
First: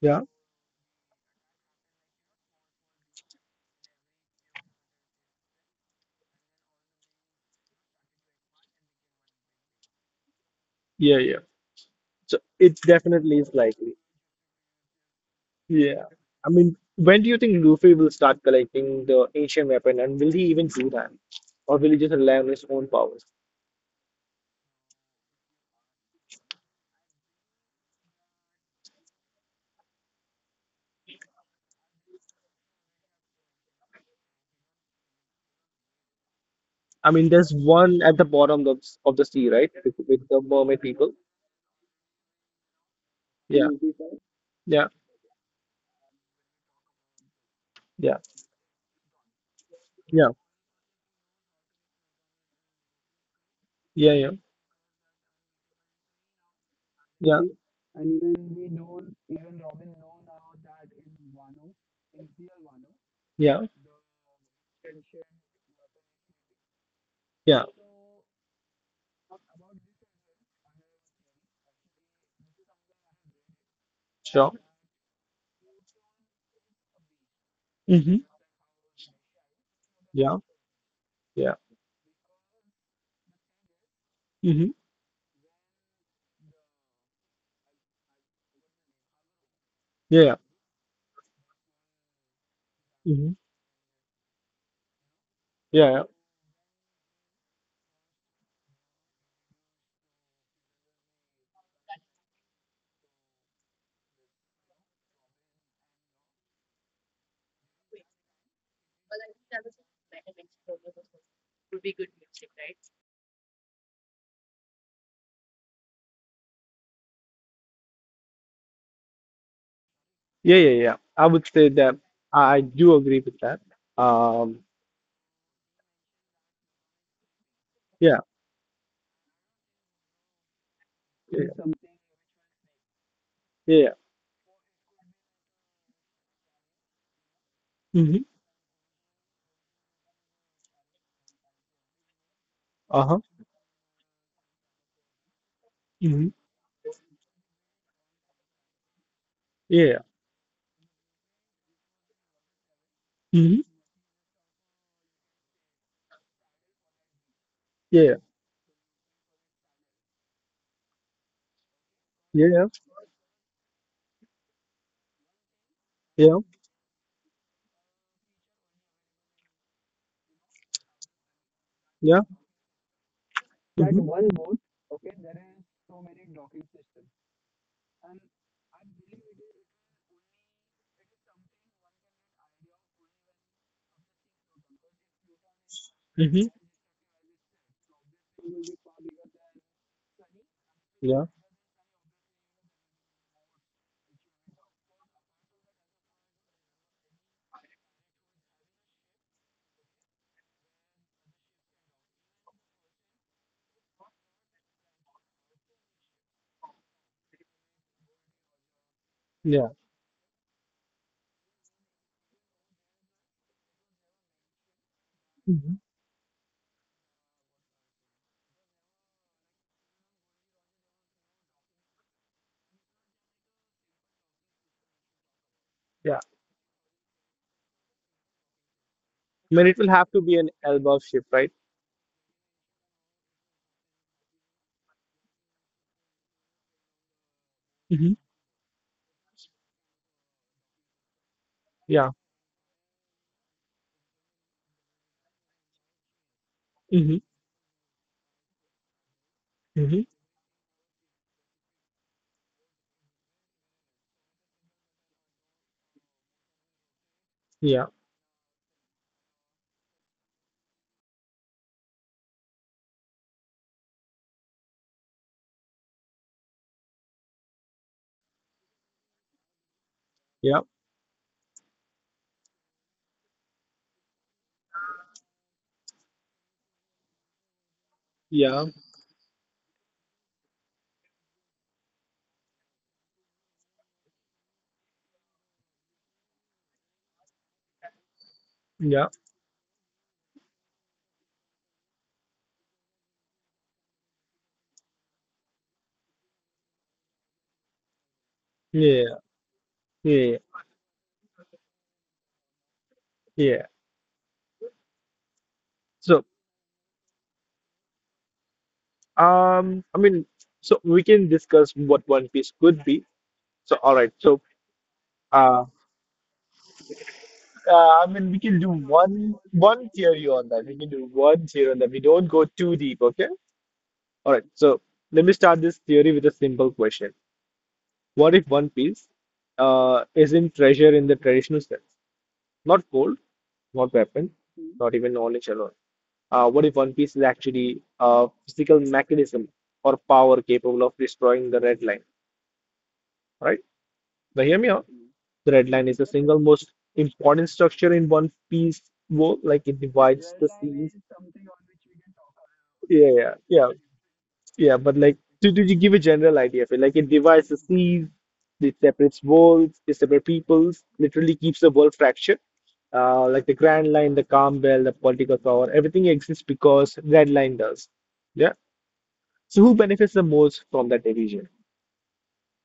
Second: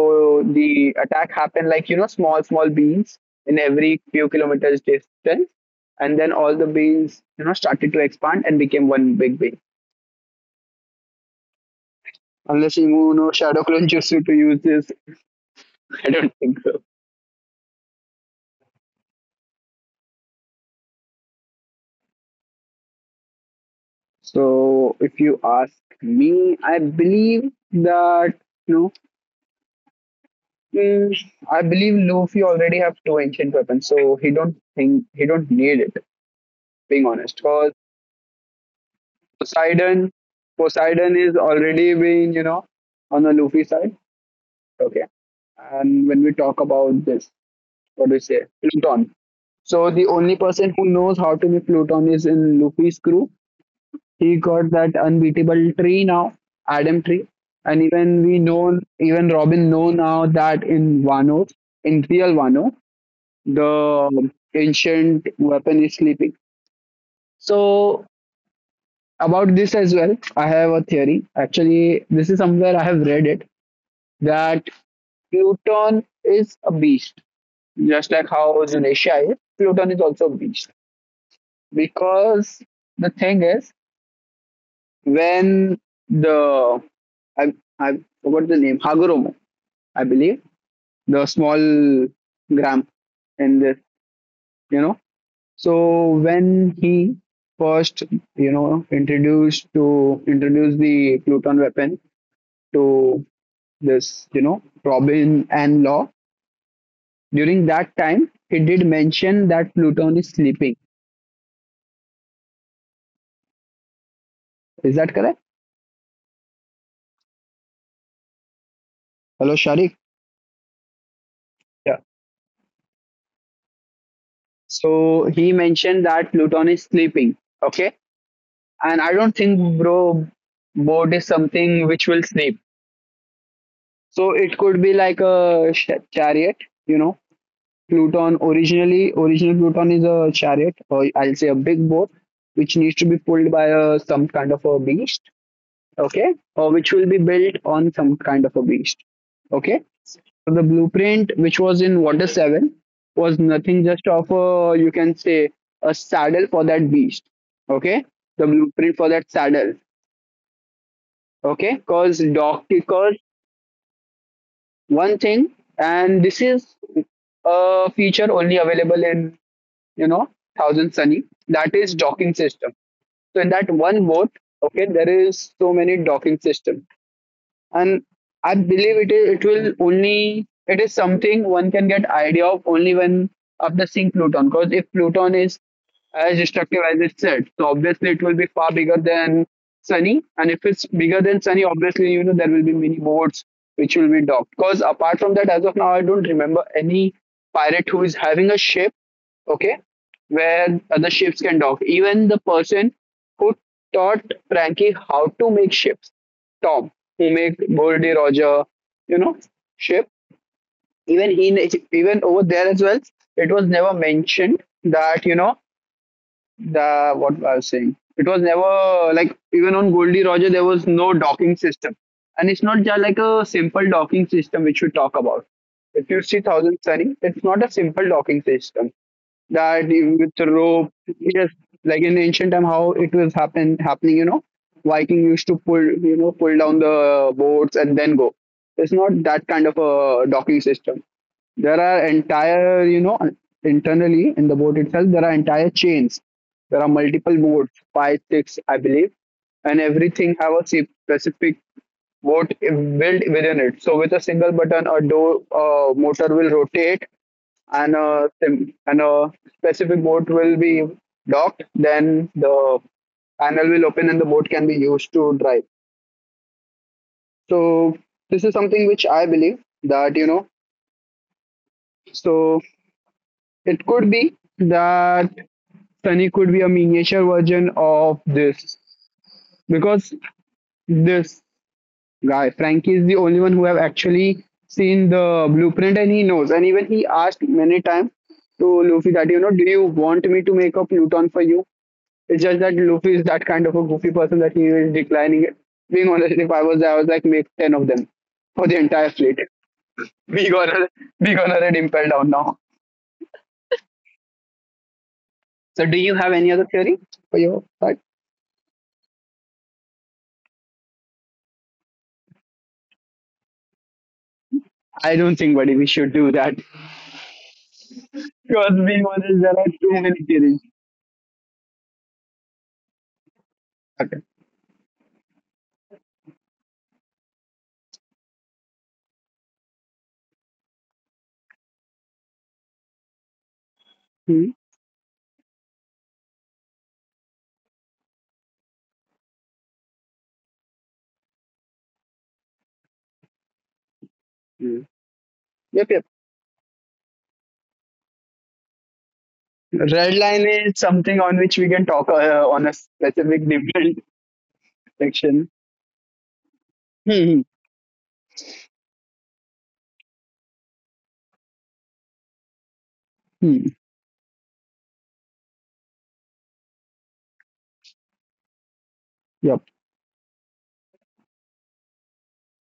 Speaker 1: yeah,
Speaker 2: the attack happened like, you know, small, small beams in every few kilometers distance. And then all the beams, you know, started to expand and became one big beam.
Speaker 1: yeah, yeah. So
Speaker 2: Unless
Speaker 1: it
Speaker 2: Emu no
Speaker 1: definitely is
Speaker 2: Shadow Clone
Speaker 1: likely.
Speaker 2: Jutsu to use this,
Speaker 1: Yeah.
Speaker 2: I don't
Speaker 1: I
Speaker 2: think
Speaker 1: mean,
Speaker 2: so.
Speaker 1: when do you think Luffy will start collecting the ancient weapon, and will he even do that? Or will he just rely on his own powers?
Speaker 2: So if you ask me, I believe that, you know, mm, I believe Luffy already have two ancient weapons, so he don't think he don't need it. Being
Speaker 1: I mean,
Speaker 2: honest,
Speaker 1: there's
Speaker 2: because
Speaker 1: one at the bottom of, of the sea, right? With,
Speaker 2: Poseidon,
Speaker 1: with the mermaid people.
Speaker 2: Poseidon is already being, you know, on the Luffy
Speaker 1: Yeah,
Speaker 2: side.
Speaker 1: yeah,
Speaker 2: Okay, and when we talk about this, what do
Speaker 1: yeah,
Speaker 2: you say, Pluton? So the
Speaker 1: yeah,
Speaker 2: only person who knows how to be Pluton is in Luffy's crew.
Speaker 1: yeah, yeah,
Speaker 2: He got that unbeatable tree now, Adam tree.
Speaker 1: yeah,
Speaker 2: And even we know, even Robin know now that in Wano, in real Wano,
Speaker 1: yeah,
Speaker 2: the ancient weapon is sleeping.
Speaker 1: yeah,
Speaker 2: So about this as well, I have a theory. Actually, this is somewhere I have read it
Speaker 1: sure.
Speaker 2: that Pluton is a beast, just
Speaker 1: Mm-hmm.
Speaker 2: like how Zunisha is. Pluton is also a
Speaker 1: Yeah,
Speaker 2: beast,
Speaker 1: yeah,
Speaker 2: because the thing is
Speaker 1: mm-hmm.
Speaker 2: when the I I forgot the name Hagoromo, I
Speaker 1: Yeah, yeah,
Speaker 2: believe, the small gram
Speaker 1: mm-hmm.
Speaker 2: in this, you know.
Speaker 1: Yeah, yeah,
Speaker 2: So when he first, you know, introduced to introduce the Pluton weapon to this, you know, Robin and Law during that time, he did mention that Pluton is sleeping. Is that correct? Hello, Sharik.
Speaker 1: yeah, yeah, yeah. I would say that
Speaker 2: Yeah.
Speaker 1: I do agree with that. Um,
Speaker 2: So he mentioned that Pluton is sleeping. Okay.
Speaker 1: yeah,
Speaker 2: And I don't think, bro, boat is
Speaker 1: yeah, yeah,
Speaker 2: something which will snape.
Speaker 1: yeah. Yeah.
Speaker 2: So it could be like a sh- chariot, you know.
Speaker 1: Mm-hmm.
Speaker 2: Pluton originally, original Pluton is a chariot, or I'll say a big boat, which needs to be
Speaker 1: Uh-huh.
Speaker 2: pulled by a, some kind of a beast,
Speaker 1: Mm-hmm.
Speaker 2: okay, or which will be built on some kind of a beast, okay.
Speaker 1: Yeah. Yeah.
Speaker 2: So the blueprint, which was in Water Seven, was
Speaker 1: Mm-hmm.
Speaker 2: nothing just of a you can say a saddle for that beast, okay.
Speaker 1: Yeah,
Speaker 2: The blueprint for that saddle, okay, because
Speaker 1: yeah,
Speaker 2: doc
Speaker 1: yeah,
Speaker 2: because one thing, and
Speaker 1: yeah.
Speaker 2: this is a feature only available in, you know, Thousand Sunny, that is
Speaker 1: Yeah.
Speaker 2: docking system. So in that one boat,
Speaker 1: Mm-hmm.
Speaker 2: okay, there is so many docking system. And I believe it is it will only it is something one can get idea of only when of the seeing Pluton, because if Pluton is as
Speaker 1: Mm-hmm.
Speaker 2: destructive as it said. So obviously it will be far bigger than Sunny, and if it's bigger
Speaker 1: Yeah,
Speaker 2: than Sunny, obviously you know there will be many boats which will be docked. Because apart from that, as of now, I don't remember any pirate who is having a ship, okay, where other ships can dock. Even the person who taught Frankie how to make ships, Tom, who made Goldie Roger, you know,
Speaker 1: yeah,
Speaker 2: ship. Even he, even over there as well, it was never mentioned that you know
Speaker 1: mm-hmm.
Speaker 2: the what I was saying. It was never like even on Goldie Roger there was no docking system, and it's not just like a simple docking system which we talk about. If
Speaker 1: Yeah.
Speaker 2: you see Thousand Sunny, it's not a simple docking system
Speaker 1: I mean, it
Speaker 2: that
Speaker 1: will have
Speaker 2: you-
Speaker 1: to
Speaker 2: with
Speaker 1: be
Speaker 2: the
Speaker 1: an
Speaker 2: rope.
Speaker 1: elbow shape,
Speaker 2: Yes,
Speaker 1: right?
Speaker 2: like in ancient time, how it was happen happening. You know, Viking used to pull you know pull down the boats and then
Speaker 1: Mm-hmm.
Speaker 2: go. It's not that kind of a docking system. There are
Speaker 1: Yeah.
Speaker 2: entire, you know, internally in the boat itself, there are entire chains. There are
Speaker 1: Mm-hmm.
Speaker 2: multiple boats, five, six, I believe, and
Speaker 1: Mm-hmm.
Speaker 2: everything have a specific boat built within it. So with a single button, a door uh, motor will rotate,
Speaker 1: Yeah.
Speaker 2: and a sim- and a specific boat will be docked. Then the panel will open and the boat can be used to drive. So this is something which I believe that you know.
Speaker 1: Yeah.
Speaker 2: So it could be that Sunny could be a miniature version of
Speaker 1: Yeah.
Speaker 2: this, because this guy Frankie is the only one who have actually seen the blueprint and he knows. And even he asked many times to
Speaker 1: Yeah.
Speaker 2: Luffy that you know, do you want me to make a Pluton for you? It's just that Luffy is that kind of a goofy person that he is declining it. Being honest, if I was there, I was like make ten of them for the entire
Speaker 1: Yeah.
Speaker 2: fleet.
Speaker 1: Yeah.
Speaker 2: We gonna we gonna red impel down now.
Speaker 1: Yeah.
Speaker 2: So do you
Speaker 1: So,
Speaker 2: have any other theory for your part?
Speaker 1: um, I mean, so we can discuss what One Piece could be. So, all right. So,
Speaker 2: I don't think,
Speaker 1: uh,
Speaker 2: buddy, we should do that.
Speaker 1: uh, I mean, we can do
Speaker 2: Because being
Speaker 1: one
Speaker 2: honest, there are
Speaker 1: one
Speaker 2: too many
Speaker 1: theory on
Speaker 2: theories.
Speaker 1: that. We can do one theory on that. We don't go too deep, okay?
Speaker 2: Okay.
Speaker 1: All right. So, let me start this theory with a simple question. What if One Piece uh, isn't treasure in the traditional sense? Not gold, not weapon,
Speaker 2: Hmm.
Speaker 1: not even knowledge alone. Uh, what if One Piece is actually a physical mechanism or power capable of destroying the red line? Right? Now, hear me
Speaker 2: Hmm.
Speaker 1: out. The red line
Speaker 2: Yep,
Speaker 1: is
Speaker 2: yep.
Speaker 1: the single most important structure in One Piece world. Like it
Speaker 2: Red
Speaker 1: divides
Speaker 2: line
Speaker 1: the
Speaker 2: is
Speaker 1: seas.
Speaker 2: something on which we can talk uh, on a
Speaker 1: Yeah, yeah,
Speaker 2: specific
Speaker 1: yeah.
Speaker 2: different
Speaker 1: Yeah, but like,
Speaker 2: section.
Speaker 1: did, did you give a general idea of it? Like, it
Speaker 2: Hmm. Hmm,
Speaker 1: divides the seas, it separates worlds, it separates peoples, literally keeps the world fractured. Uh, like the
Speaker 2: hmm.
Speaker 1: Grand Line, the Calm Belt, the political power, everything exists because Red Line does. Yeah. So
Speaker 2: Yep.
Speaker 1: who benefits the most from that division?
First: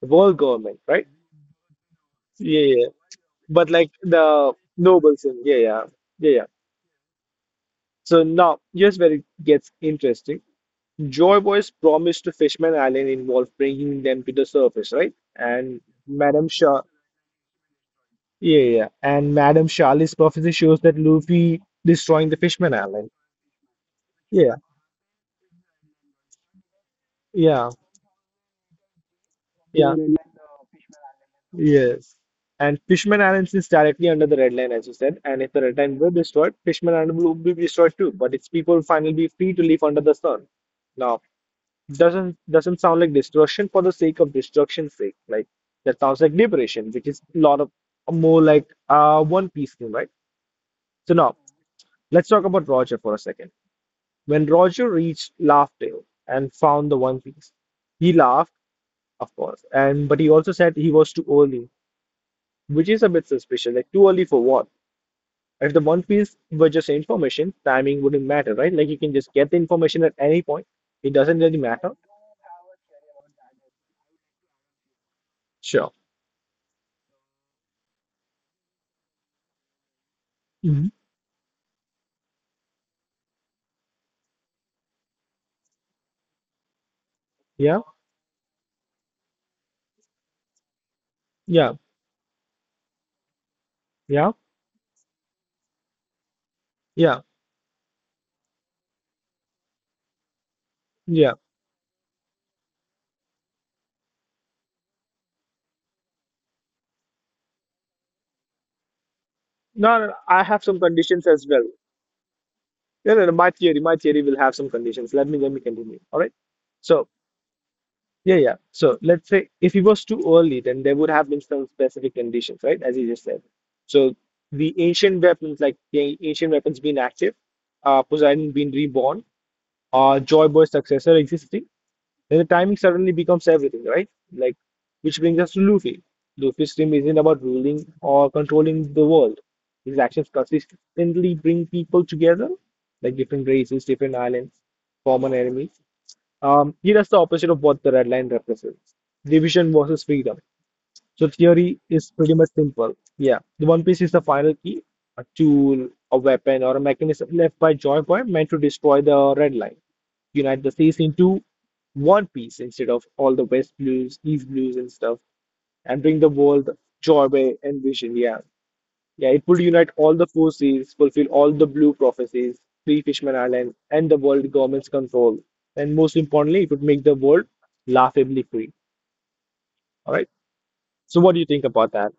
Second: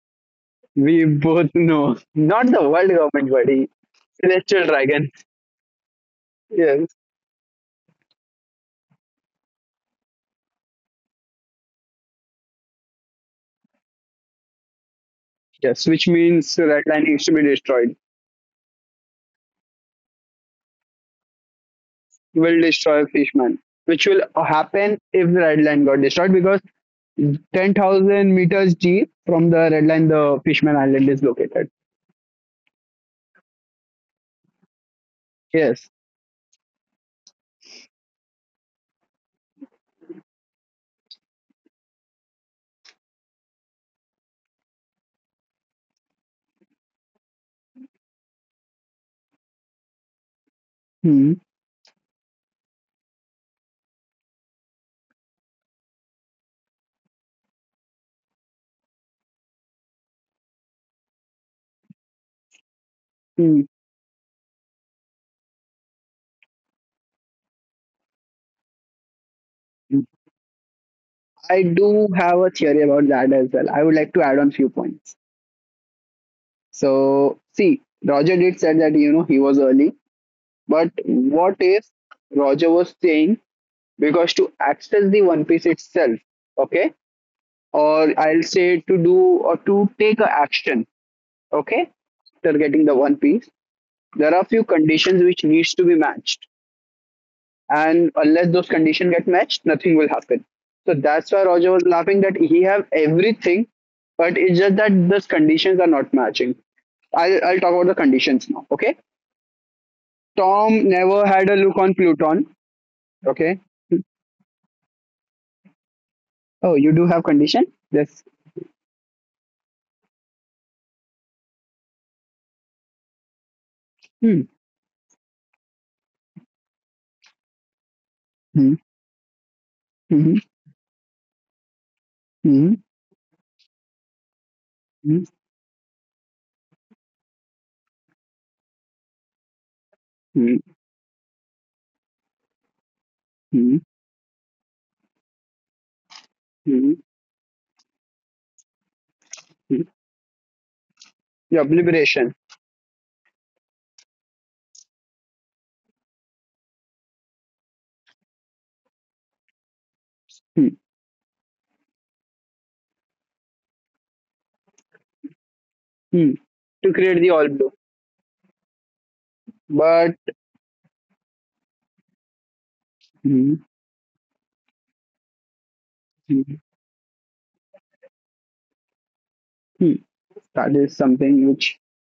Speaker 1: The world government,
Speaker 2: We
Speaker 1: right?
Speaker 2: both know. Not
Speaker 1: Yeah,
Speaker 2: the
Speaker 1: yeah.
Speaker 2: world government, buddy.
Speaker 1: But like the
Speaker 2: Celestial dragon.
Speaker 1: nobles, and yeah, yeah, yeah, yeah.
Speaker 2: Yes.
Speaker 1: So now here's where it gets interesting. Joyboy's promise to Fishman Island involved bringing them to the surface, right? And
Speaker 2: Yes, which
Speaker 1: Madame
Speaker 2: means the
Speaker 1: Sha,
Speaker 2: red line needs to be destroyed.
Speaker 1: yeah, yeah. Yeah. And Madame Charlie's prophecy shows that Luffy destroying the
Speaker 2: Will
Speaker 1: Fishman
Speaker 2: destroy
Speaker 1: Island.
Speaker 2: Fishman. Which will
Speaker 1: Yeah,
Speaker 2: happen if the red line got destroyed, because
Speaker 1: yeah,
Speaker 2: ten thousand meters deep from the red
Speaker 1: yeah,
Speaker 2: line, the Fishman Island is located.
Speaker 1: yes. And Fishman Island is directly under the Red Line, as you said. And if the Red
Speaker 2: Yes.
Speaker 1: Line were destroyed, Fishman Island will be destroyed too. But its people will finally be free to live under the sun. Now. Doesn't doesn't sound like destruction for the sake of destruction's sake. Like that sounds like liberation, which is a lot of more like uh One Piece thing, right? So
Speaker 2: Hmm.
Speaker 1: now let's talk about Roger for a second. When Roger reached Laughdale and found the One Piece, he laughed, of course, and but he also said he was too early, which is a bit
Speaker 2: Hmm.
Speaker 1: suspicious. Like too early for what? If the One Piece were just information, timing wouldn't matter, right? Like you can just get the
Speaker 2: Hmm.
Speaker 1: information at any point. It doesn't
Speaker 2: I
Speaker 1: really matter.
Speaker 2: do have a theory about that as well. I would like to add on few points.
Speaker 1: Sure.
Speaker 2: So, see, Roger did said that you know he was early, but
Speaker 1: Mhm.
Speaker 2: what if Roger was saying, because to access the One Piece itself, okay,
Speaker 1: Yeah.
Speaker 2: or I'll say to do or to take a action,
Speaker 1: Yeah.
Speaker 2: okay, after getting the One Piece, there
Speaker 1: Yeah.
Speaker 2: are few conditions which needs to be matched,
Speaker 1: Yeah,
Speaker 2: and unless those conditions get matched, nothing will happen. So that's
Speaker 1: yeah.
Speaker 2: why Roger was laughing that he have everything, but it's just that those conditions are not matching. I'll, I'll talk about the conditions now. Okay.
Speaker 1: No, no, no, I have some
Speaker 2: Tom never
Speaker 1: conditions
Speaker 2: had
Speaker 1: as
Speaker 2: a
Speaker 1: well.
Speaker 2: look on Pluton.
Speaker 1: No, no, no, my
Speaker 2: Okay.
Speaker 1: theory, my theory will have some conditions. Let me, let me continue. All right.
Speaker 2: Oh, you do
Speaker 1: So,
Speaker 2: have condition? Yes.
Speaker 1: yeah, yeah. So let's say if it was too early, then there would have been some specific conditions, right? As you just said. So
Speaker 2: Hmm.
Speaker 1: the ancient weapons, like the ancient weapons being active, uh, Poseidon being
Speaker 2: Hmm.
Speaker 1: reborn, uh,
Speaker 2: Hmm.
Speaker 1: Joyboy's successor existing. Then the
Speaker 2: Hmm.
Speaker 1: timing suddenly becomes everything, right? Like, which
Speaker 2: Hmm.
Speaker 1: brings us to Luffy. Luffy's dream isn't about ruling or controlling the world. His actions
Speaker 2: Hmm.
Speaker 1: consistently bring people together, like different
Speaker 2: Hmm.
Speaker 1: races, different islands, common enemies. Um,
Speaker 2: Hmm.
Speaker 1: he does the opposite of what the red line represents: division
Speaker 2: Hmm.
Speaker 1: versus freedom. So
Speaker 2: The
Speaker 1: theory is
Speaker 2: obliteration.
Speaker 1: pretty much simple. Yeah, the One Piece is the final key, a tool, a weapon, or a mechanism left by Joy Boy meant to destroy the Red Line, unite the
Speaker 2: Hmm.
Speaker 1: seas into one piece instead of all the West Blues, East Blues, and stuff, and bring
Speaker 2: Hmm.
Speaker 1: the world
Speaker 2: To create
Speaker 1: joy,
Speaker 2: the all
Speaker 1: Boy
Speaker 2: blue.
Speaker 1: and vision. Yeah, yeah, it would unite
Speaker 2: But
Speaker 1: all the four seas, fulfill all the blue prophecies, free Fishman
Speaker 2: hmm.
Speaker 1: Island, and the world government's control. And most
Speaker 2: Hmm.
Speaker 1: importantly, it would make the world laughably free.
Speaker 2: Hmm.
Speaker 1: All right.
Speaker 2: That is
Speaker 1: So what do you
Speaker 2: something
Speaker 1: think
Speaker 2: which.
Speaker 1: about that?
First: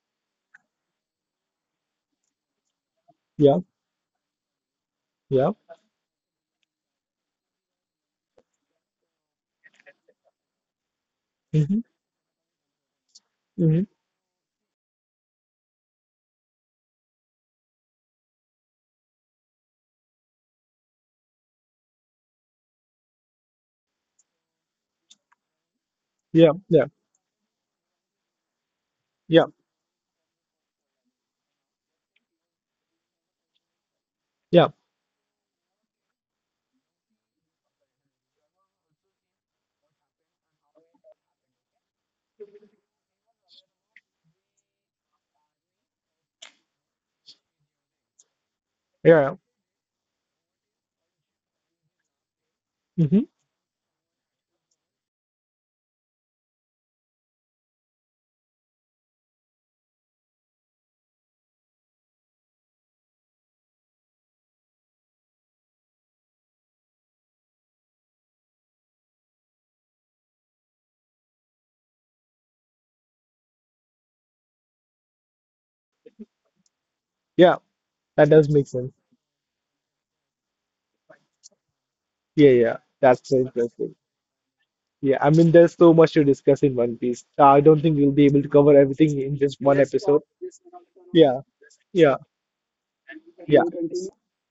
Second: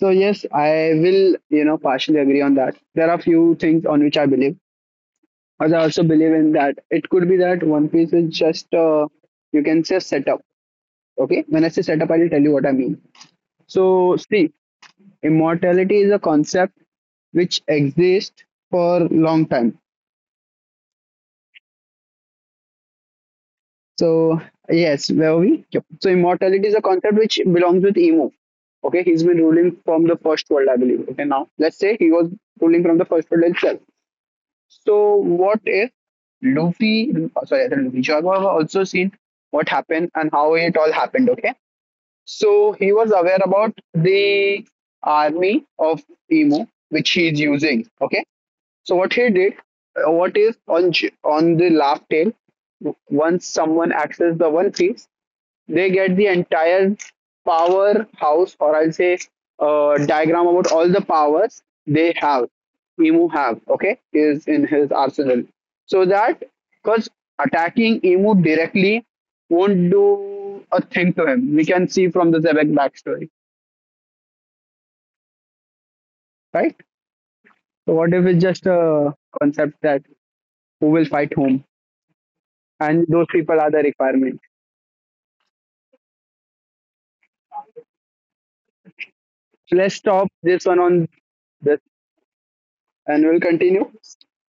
Speaker 2: So yes, I will, you know, partially agree on that. There are few
Speaker 1: Yeah.
Speaker 2: things on which I believe,
Speaker 1: Yeah.
Speaker 2: but I also believe in that it could be that One Piece is just, uh, you can say setup. Okay, when I
Speaker 1: Mm-hmm.
Speaker 2: say setup, I will tell you what I mean.
Speaker 1: Mm-hmm.
Speaker 2: So see, immortality is a concept which exists for long time. So yes, where were we? Yep. So
Speaker 1: Yeah.
Speaker 2: immortality is a
Speaker 1: Yeah.
Speaker 2: concept which belongs with Emo. Okay, he's been
Speaker 1: Yeah.
Speaker 2: ruling from the first world, I believe. Okay, now let's say he was ruling from the first world itself.
Speaker 1: Yeah.
Speaker 2: So what if Luffy, sorry, not Luffy, Zoro also seen what happened and how it all happened, okay? So he was aware about the army of Emu, which he is using, okay? So what he
Speaker 1: Yeah.
Speaker 2: did, uh, what if on J- on the laugh tail,
Speaker 1: Mm-hmm.
Speaker 2: once someone accessed the One Piece, they get the entire power house, or I'll say uh, diagram about all the powers they have. Emu have okay is in his arsenal, so that because attacking Emu directly won't do a thing to him. We can see from the Zebek backstory, right?
Speaker 1: Yeah.
Speaker 2: So what if
Speaker 1: That
Speaker 2: it's
Speaker 1: does
Speaker 2: just
Speaker 1: make sense.
Speaker 2: a concept that who will fight whom,
Speaker 1: Yeah. Yeah.
Speaker 2: and those
Speaker 1: That's so
Speaker 2: people are the
Speaker 1: interesting.
Speaker 2: requirement.
Speaker 1: Yeah. I mean, there's so much to discuss in One Piece. Uh, I don't think we'll be able to cover everything in just
Speaker 2: So
Speaker 1: one
Speaker 2: let's
Speaker 1: episode.
Speaker 2: stop this one on
Speaker 1: Yeah.
Speaker 2: this,
Speaker 1: Yeah.
Speaker 2: and we'll
Speaker 1: Yeah.
Speaker 2: continue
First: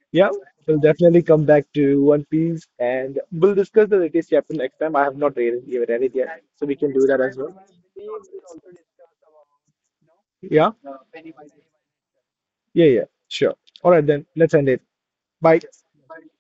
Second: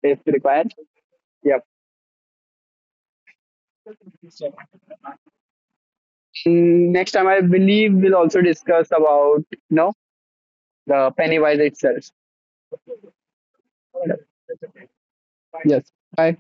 Speaker 2: if
Speaker 1: Yeah.
Speaker 2: required.
Speaker 1: We'll definitely come
Speaker 2: Yep.
Speaker 1: back to One Piece and we'll discuss the latest chapter
Speaker 2: So,
Speaker 1: next time. I have not really given it yet, so we
Speaker 2: mm,
Speaker 1: can do
Speaker 2: next
Speaker 1: that
Speaker 2: time,
Speaker 1: as
Speaker 2: I
Speaker 1: well.
Speaker 2: believe we'll also discuss about you know
Speaker 1: Yeah.
Speaker 2: the Pennywise itself.
Speaker 1: Yeah, yeah, sure. All right, then, let's end it. Bye.
Speaker 2: Yes. Bye.